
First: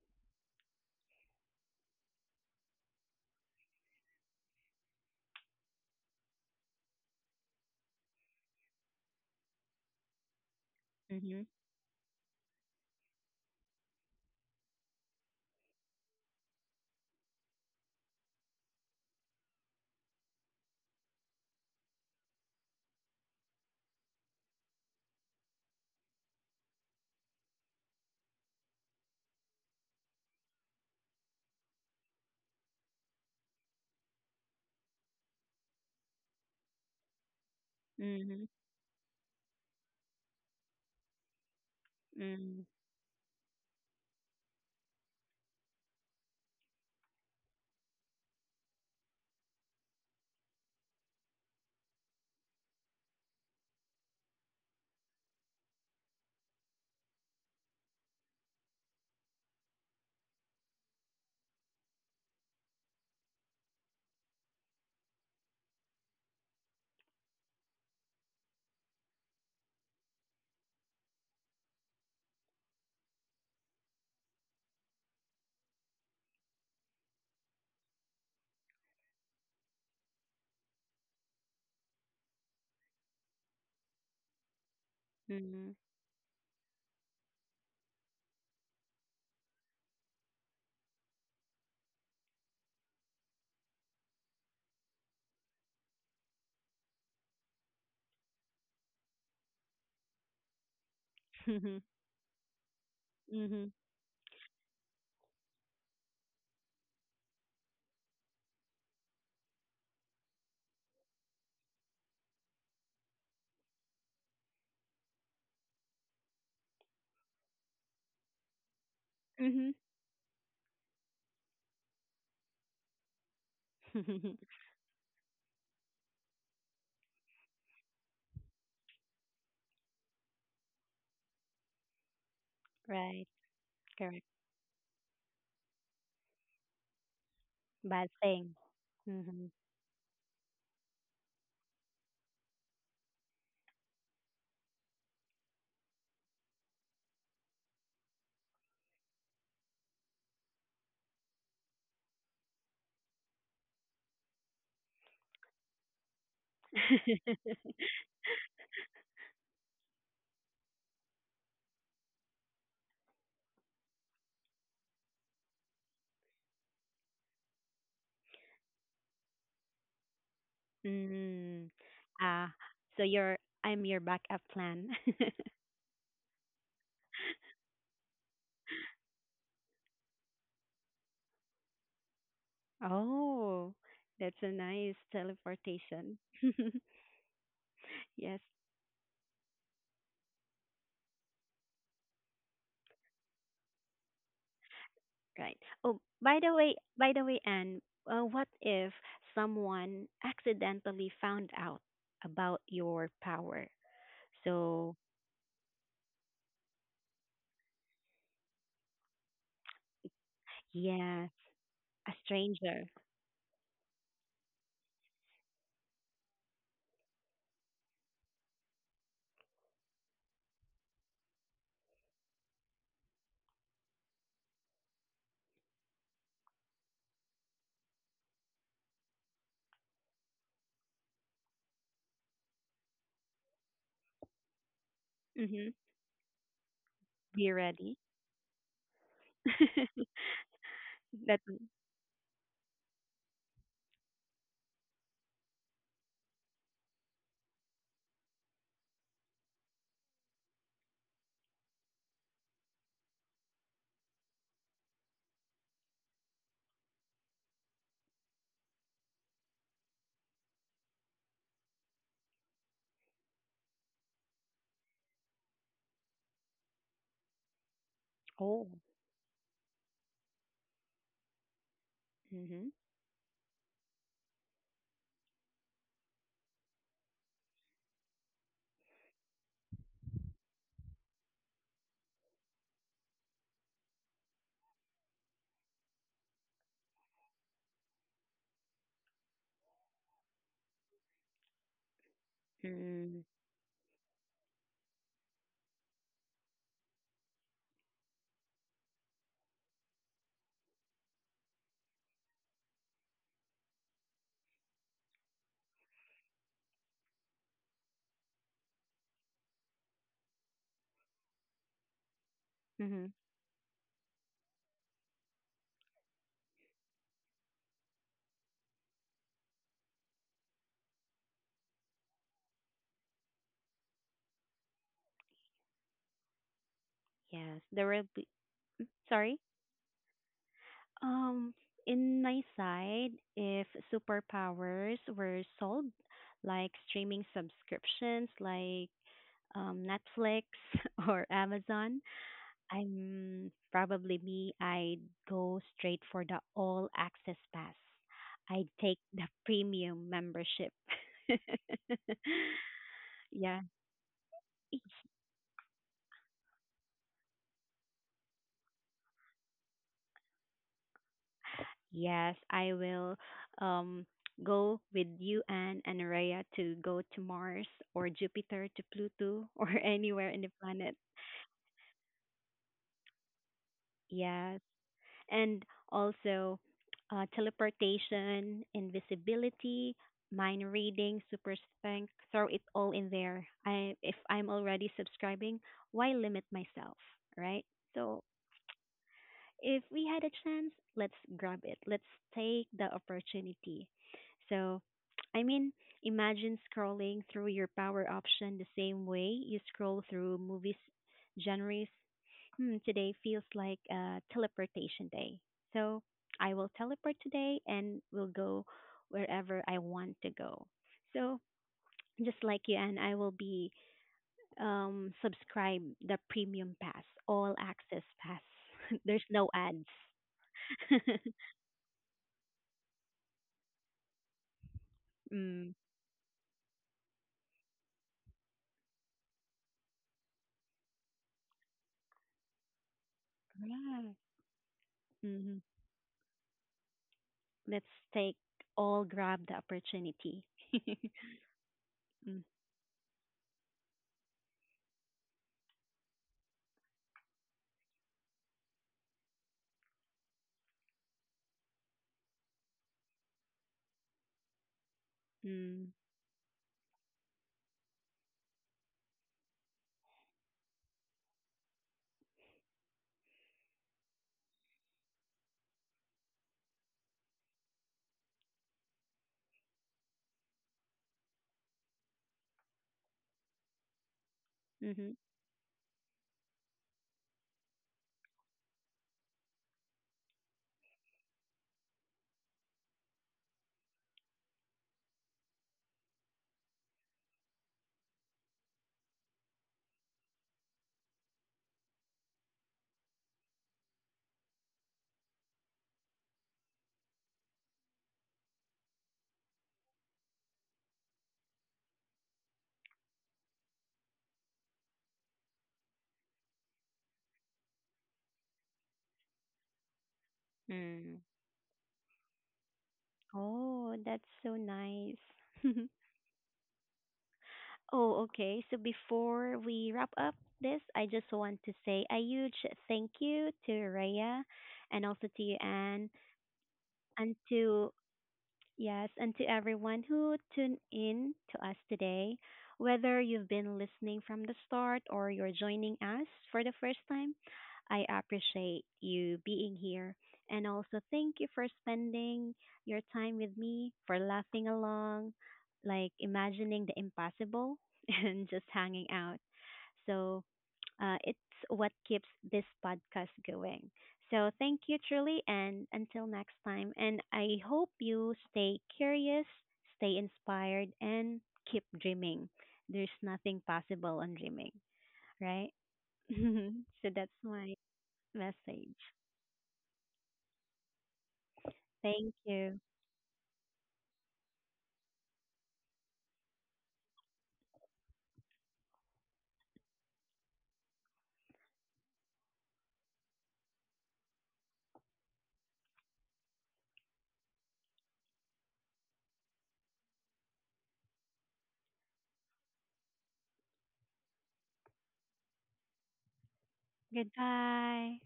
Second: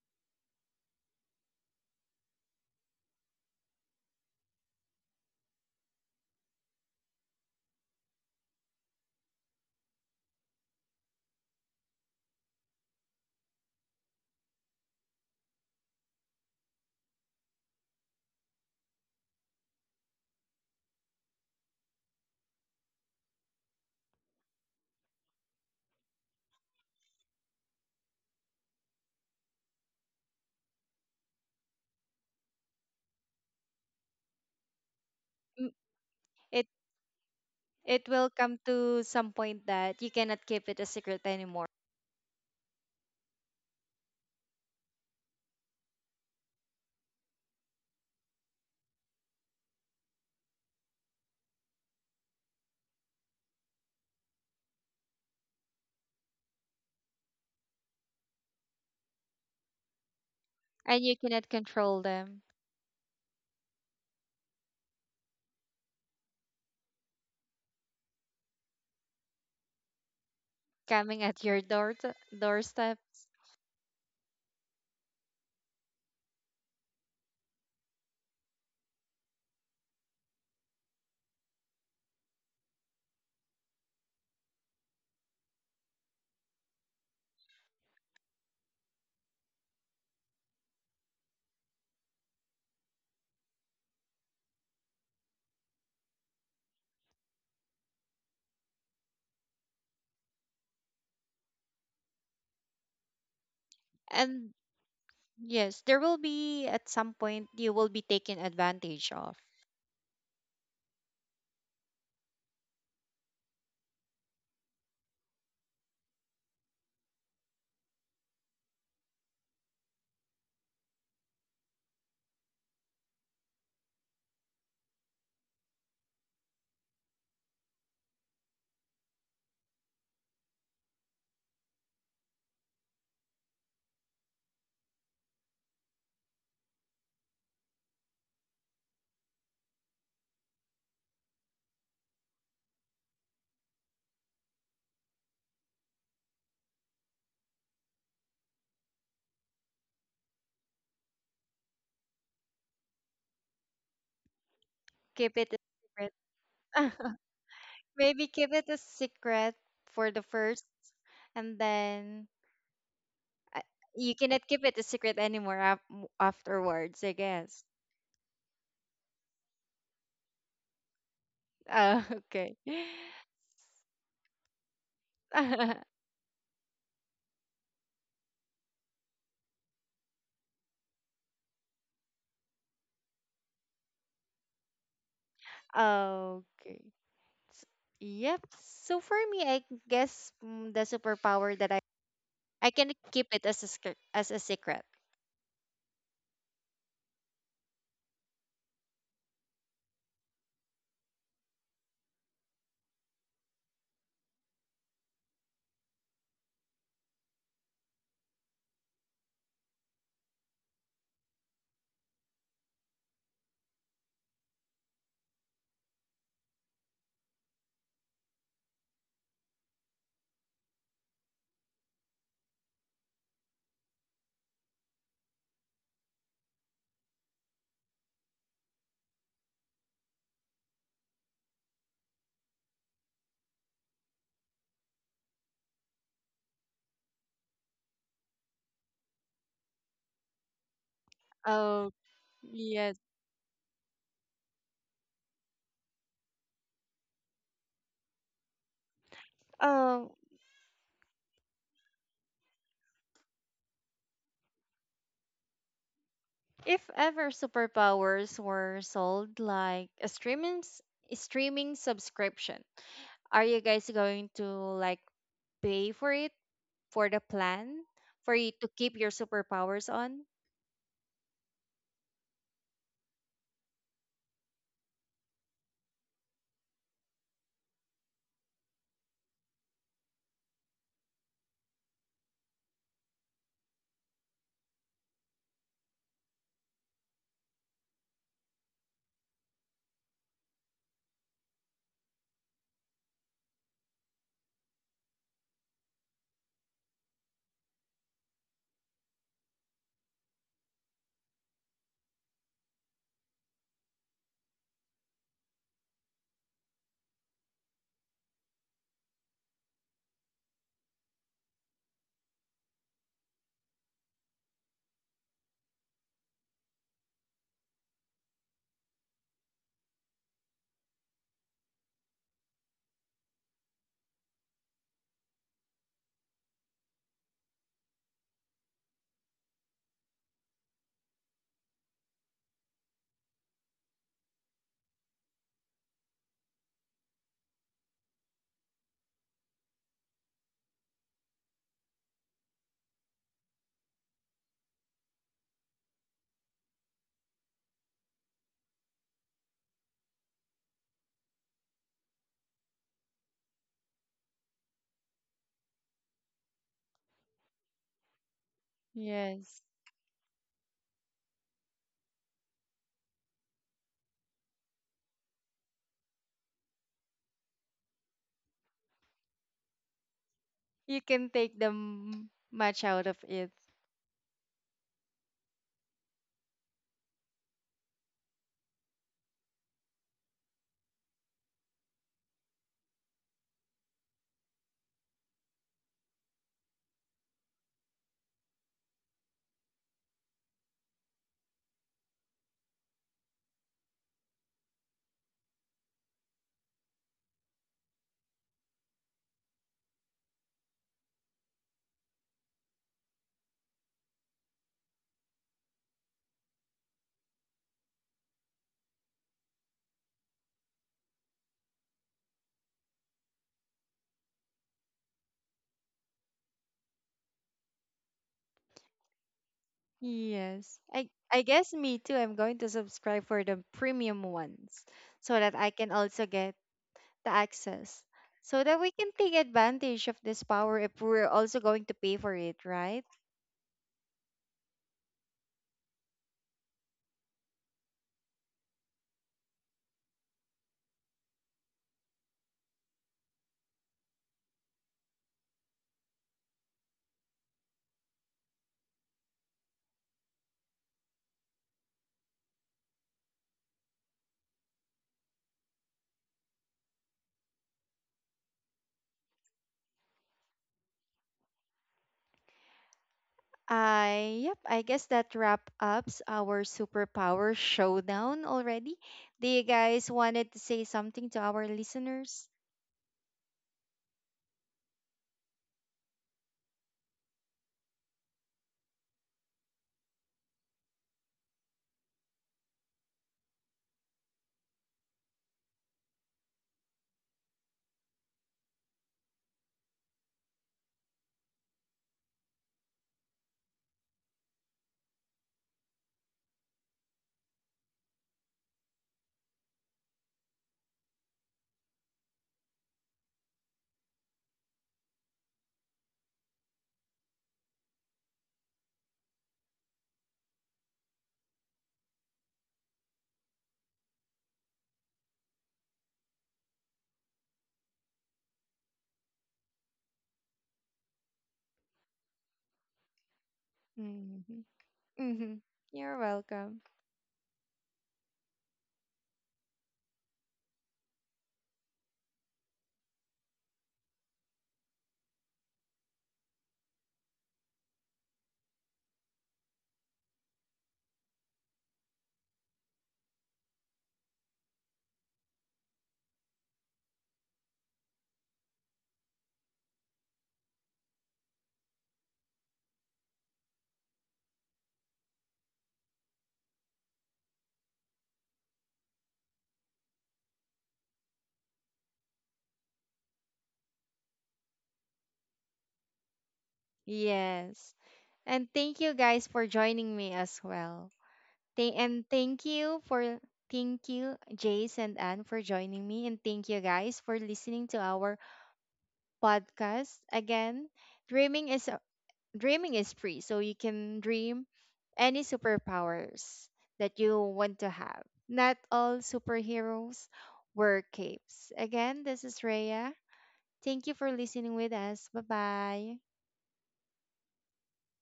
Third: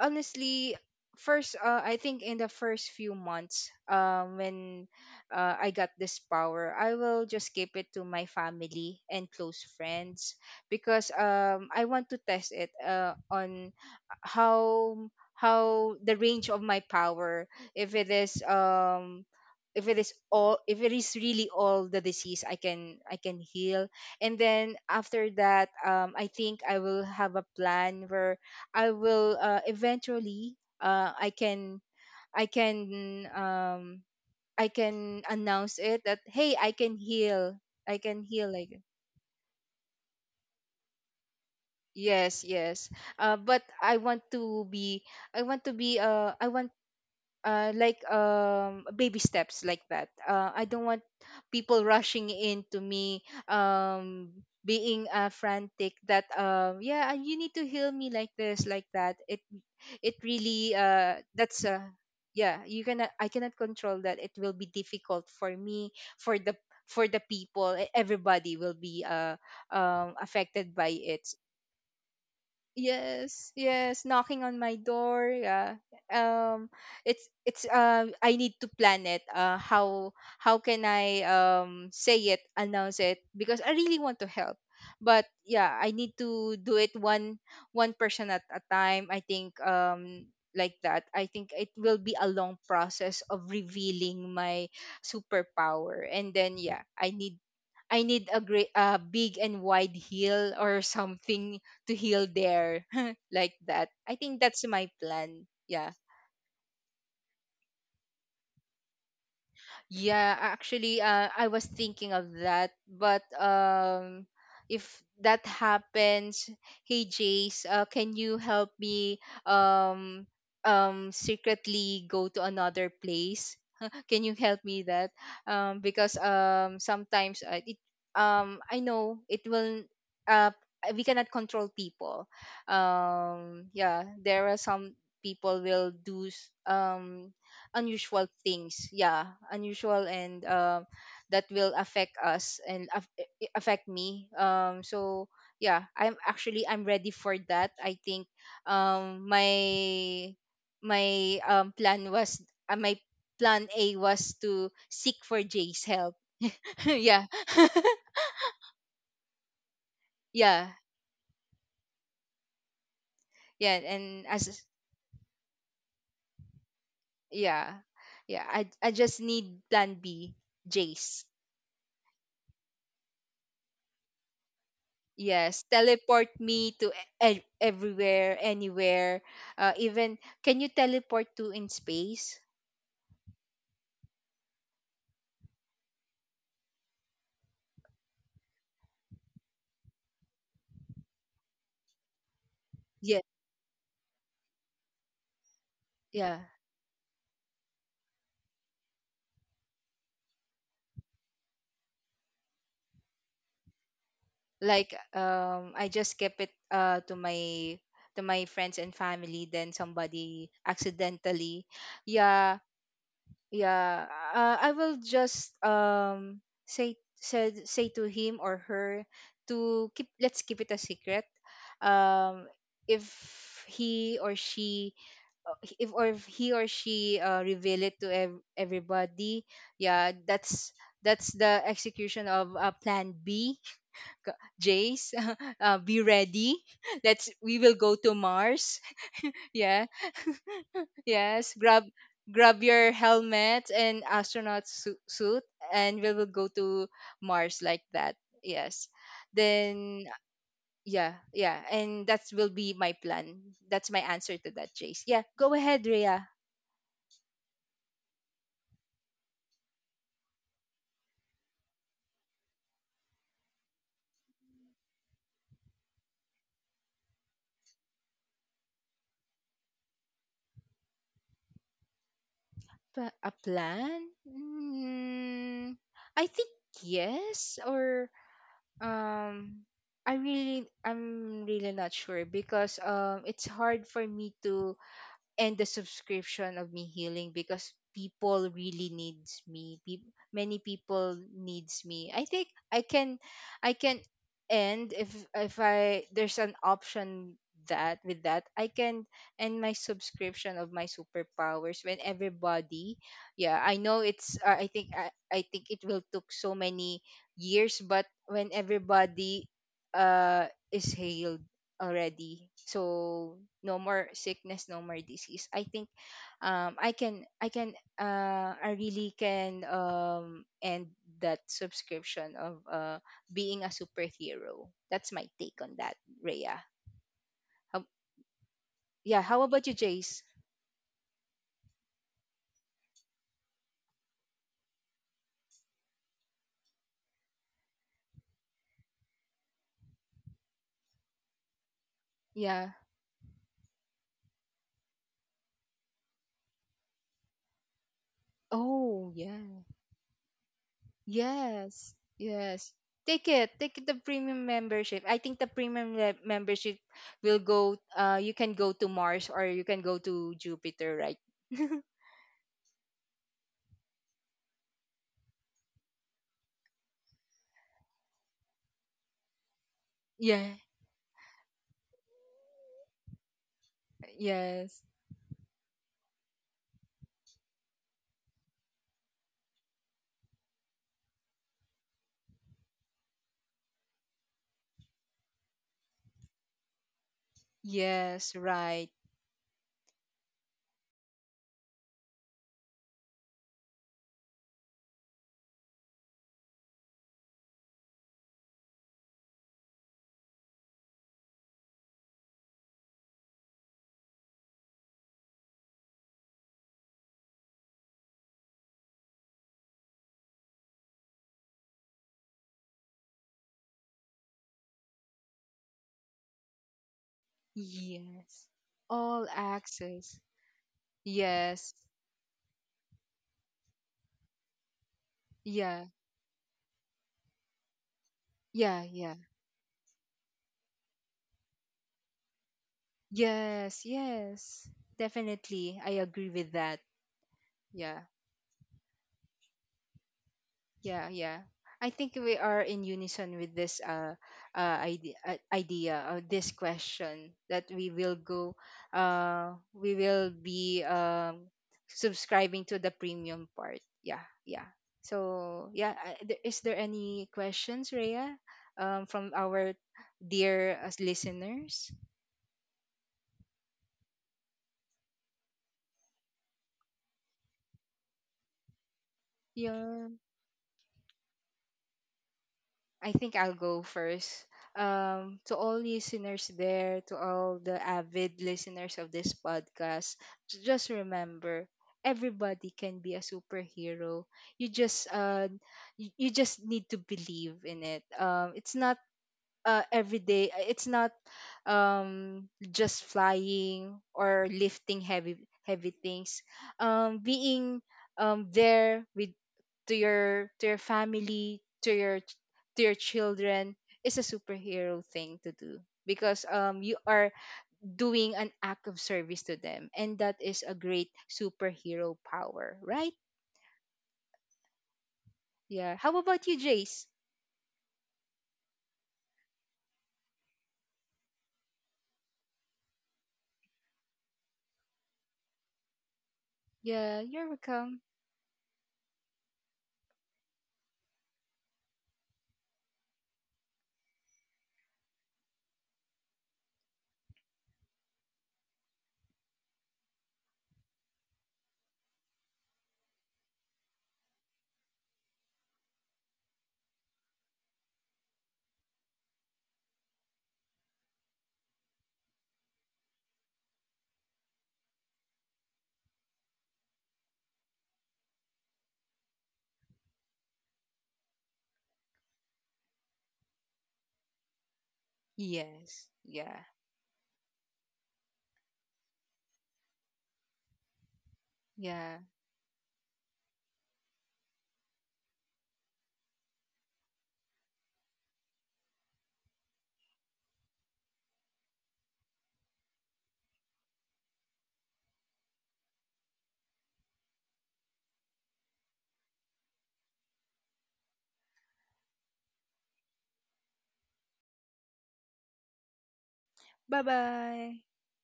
honestly first, I think in the first few months when I got this power, I will just keep it to my family and close friends because hmm I want to test it on how how the range of my power, if it is um if it is all if it is really all the disease I can, I can heal. And then after that, I think I will have a plan where I will, eventually, I can, I can, I can M- announce it that hey, It I can heal, I it can will hmm heal come like, to some point that you cannot keep it a secret anymore. yes, hmm yes, but I want to be, I want to be, I want, like, baby steps like that. I don't want people rushing into me, being frantic that, yeah, you need to heal me like this, like that. It really, And you cannot that's control them. yeah, you cannot, I cannot control that. It will be difficult for me, for the, for the people. Everybody will be, affected by it. Coming at your door t- doorsteps. Yes, yes, knocking on my door. Yeah. Um it's, it's I need to plan it. How can I, say it, announce it because I really want to help. But yeah, hmm I need to do it one, one person at a time. I think, like that. I think it will be a long process of revealing my superpower. And then yeah, I need, I need a great, a big and wide heel or something to heal there, like hmm that. I think And that's my plan. yes, Yeah. there will be at some point you will be taken advantage of. Yeah, actually, I was thinking of that, but if that happens, hey Jace, can you help me, hmm um secretly go to another place? Can you help me that? Because, sometimes, it, I know it will, uh we cannot control people. Right, Yeah, correct. there are some people will do Bad unusual thing. things, yeah, Hmm. unusual, and that will affect us and affect me, so yeah, I'm actually, I'm ready for that, I think. My, my, plan was, my plan A was to seek Keep for it a Jay's help. secret. Yeah. Maybe keep it a secret for the first Yeah, and then I- yeah, you and cannot as, keep it a secret afterwards, I guess. yeah, yeah, I just need plan B, Jay's. Mm. Uh, Ah, okay. so you're I'm your backup plan. Yes, teleport me to everywhere, anywhere. Even, can you teleport to in space? Oh, that's a nice teleportation. okay. S- Yes, Yep. So for me, the superpower that I can Yeah, keep it as a secret. right. Oh, yeah. By the way, Anne, what if someone accidentally found out about your power? Like, So, I just kept it to my, to my friends and family. Then somebody yeah, accidentally, a yeah, stranger. yeah. I will just, say, said say to him or her to keep, let's keep it a secret. Um, if he or she, if, or if he or she, reveal it to everybody, yeah, that's the execution of, plan B. Jace, Mm-hmm. Be ready. let's Be We will go ready. to Mars. Yeah, That yes, grab, Oh grab your yes. helmet and astronaut suit, and we will go to Mars like that. Yes. Then Um, yeah, yeah, and that will be my plan. That's my answer to that, Jace. Yeah, go ahead, Rhea. if ever superpowers were sold like a a streaming subscription, are you guys going to like pay for it, for the plan, for you oh. to keep your superpowers on, Mm-hmm. A plan? Mm, I think yes or, um I really, I'm really not sure because, it's hard for me to, and the subscription of me healing because people really needs me. Peop Many people needs me. I think I Mm-hmm. can, I can end if I, there's an option that, with that I can end my subscription of my superpowers when everybody, yeah, I know it's, I think I think it will took so many years, but when everybody, uh is healed already, so no more sickness, no more disease. I think, I can, I can, I really can, end that subscription of, being a superhero. That's my take on that, Rhea. Yes, How, there will be. yeah, Sorry. how about you, Jace? Um, in my side, if superpowers were sold, like streaming subscriptions, like Netflix or Amazon, Yeah. I'm probably me. I'd go straight for the all access pass. I'd take Oh the yeah, premium membership. yes, yes, take it, Yeah. take it. The premium membership, I think the premium membership will go, you can go to Mars or you yes. can go to Jupiter, right? Yes, I will um, go with you Anne, and Anaraya to go to Mars or Jupiter to Pluto or anywhere in the Yeah, planet. You can take the much out of it. Yes. yes, And also teleportation, invisibility, mind reading, super strength, throw it all in there. I If I'm already subscribing, why limit myself, right? So yes, right, if we had a chance, let's grab it. Let's take the opportunity. So, I mean, imagine scrolling through your power option the same way you scroll through movies genres. Hmm, today feels like a teleportation day. So, I will teleport today and will go wherever I want to go. So, just like you and I will be subscribe the premium pass, all access pass. yes. There's All no ads. access. Yes. I I Yes, guess me too. I'm going to subscribe for the premium ones so that Mm, I yeah, can also get the access. So that yeah, we can yeah. take advantage of this power if we're also going to pay for it, right? Yes, right. yes. Hmm. Definitely, I agree with that. Let's Yeah. take all grab the opportunity. Mm, Yeah, yeah. I think we are in unison with this, idea or this question that we will go, we will be, subscribing to the premium part. Yeah, yeah. So mm, yeah, is there any questions, Rhea, from our dear, listeners? I guess that wrap ups our superpower showdown already. Do you Yeah. guys wanted to say something to our listeners? I think I'll go first. mm-hmm. To all listeners there, to all the avid listeners of this podcast, just remember, everybody can be a superhero. You just, you, you just need to believe in it. It's not, every day. It's not, just flying or lifting heavy, heavy things. Being, there with, to your, to your family, to your to your children is a superhero thing to do because, you are doing an act of service to them, and that is a great Mm. superhero power, right? Oh, that's so nice. Yeah, how about you, Jace? Oh, okay. So before we wrap up this, I just want to say a huge thank you to Raya Hmm. and also to you, Hmm. Anne, You're welcome. Yeah, and you're to welcome. yes, and to everyone who tuned in to us today, whether you've been listening from the start or you're joining us for the first time, I appreciate you being here. And also, thank you for spending your time with me, for laughing along, like imagining the impossible, and just hanging out. So it's what keeps this podcast going. So thank you truly, and until next time. And I hope you stay curious, stay inspired, and keep dreaming. There's nothing possible on dreaming, right? Yes, yeah, So that's my Yes. And message. thank you guys for joining me as well. Th- yeah, and Thank thank you. you for Thank you Jace and Anne for joining me, and thank you guys for listening to our podcast. Again, dreaming is dreaming is free, so you can dream any superpowers that you want to have. Not all superheroes wear capes. Again, this is Rhea. Thank you for listening with us. Bye bye. bye bye. Goodbye.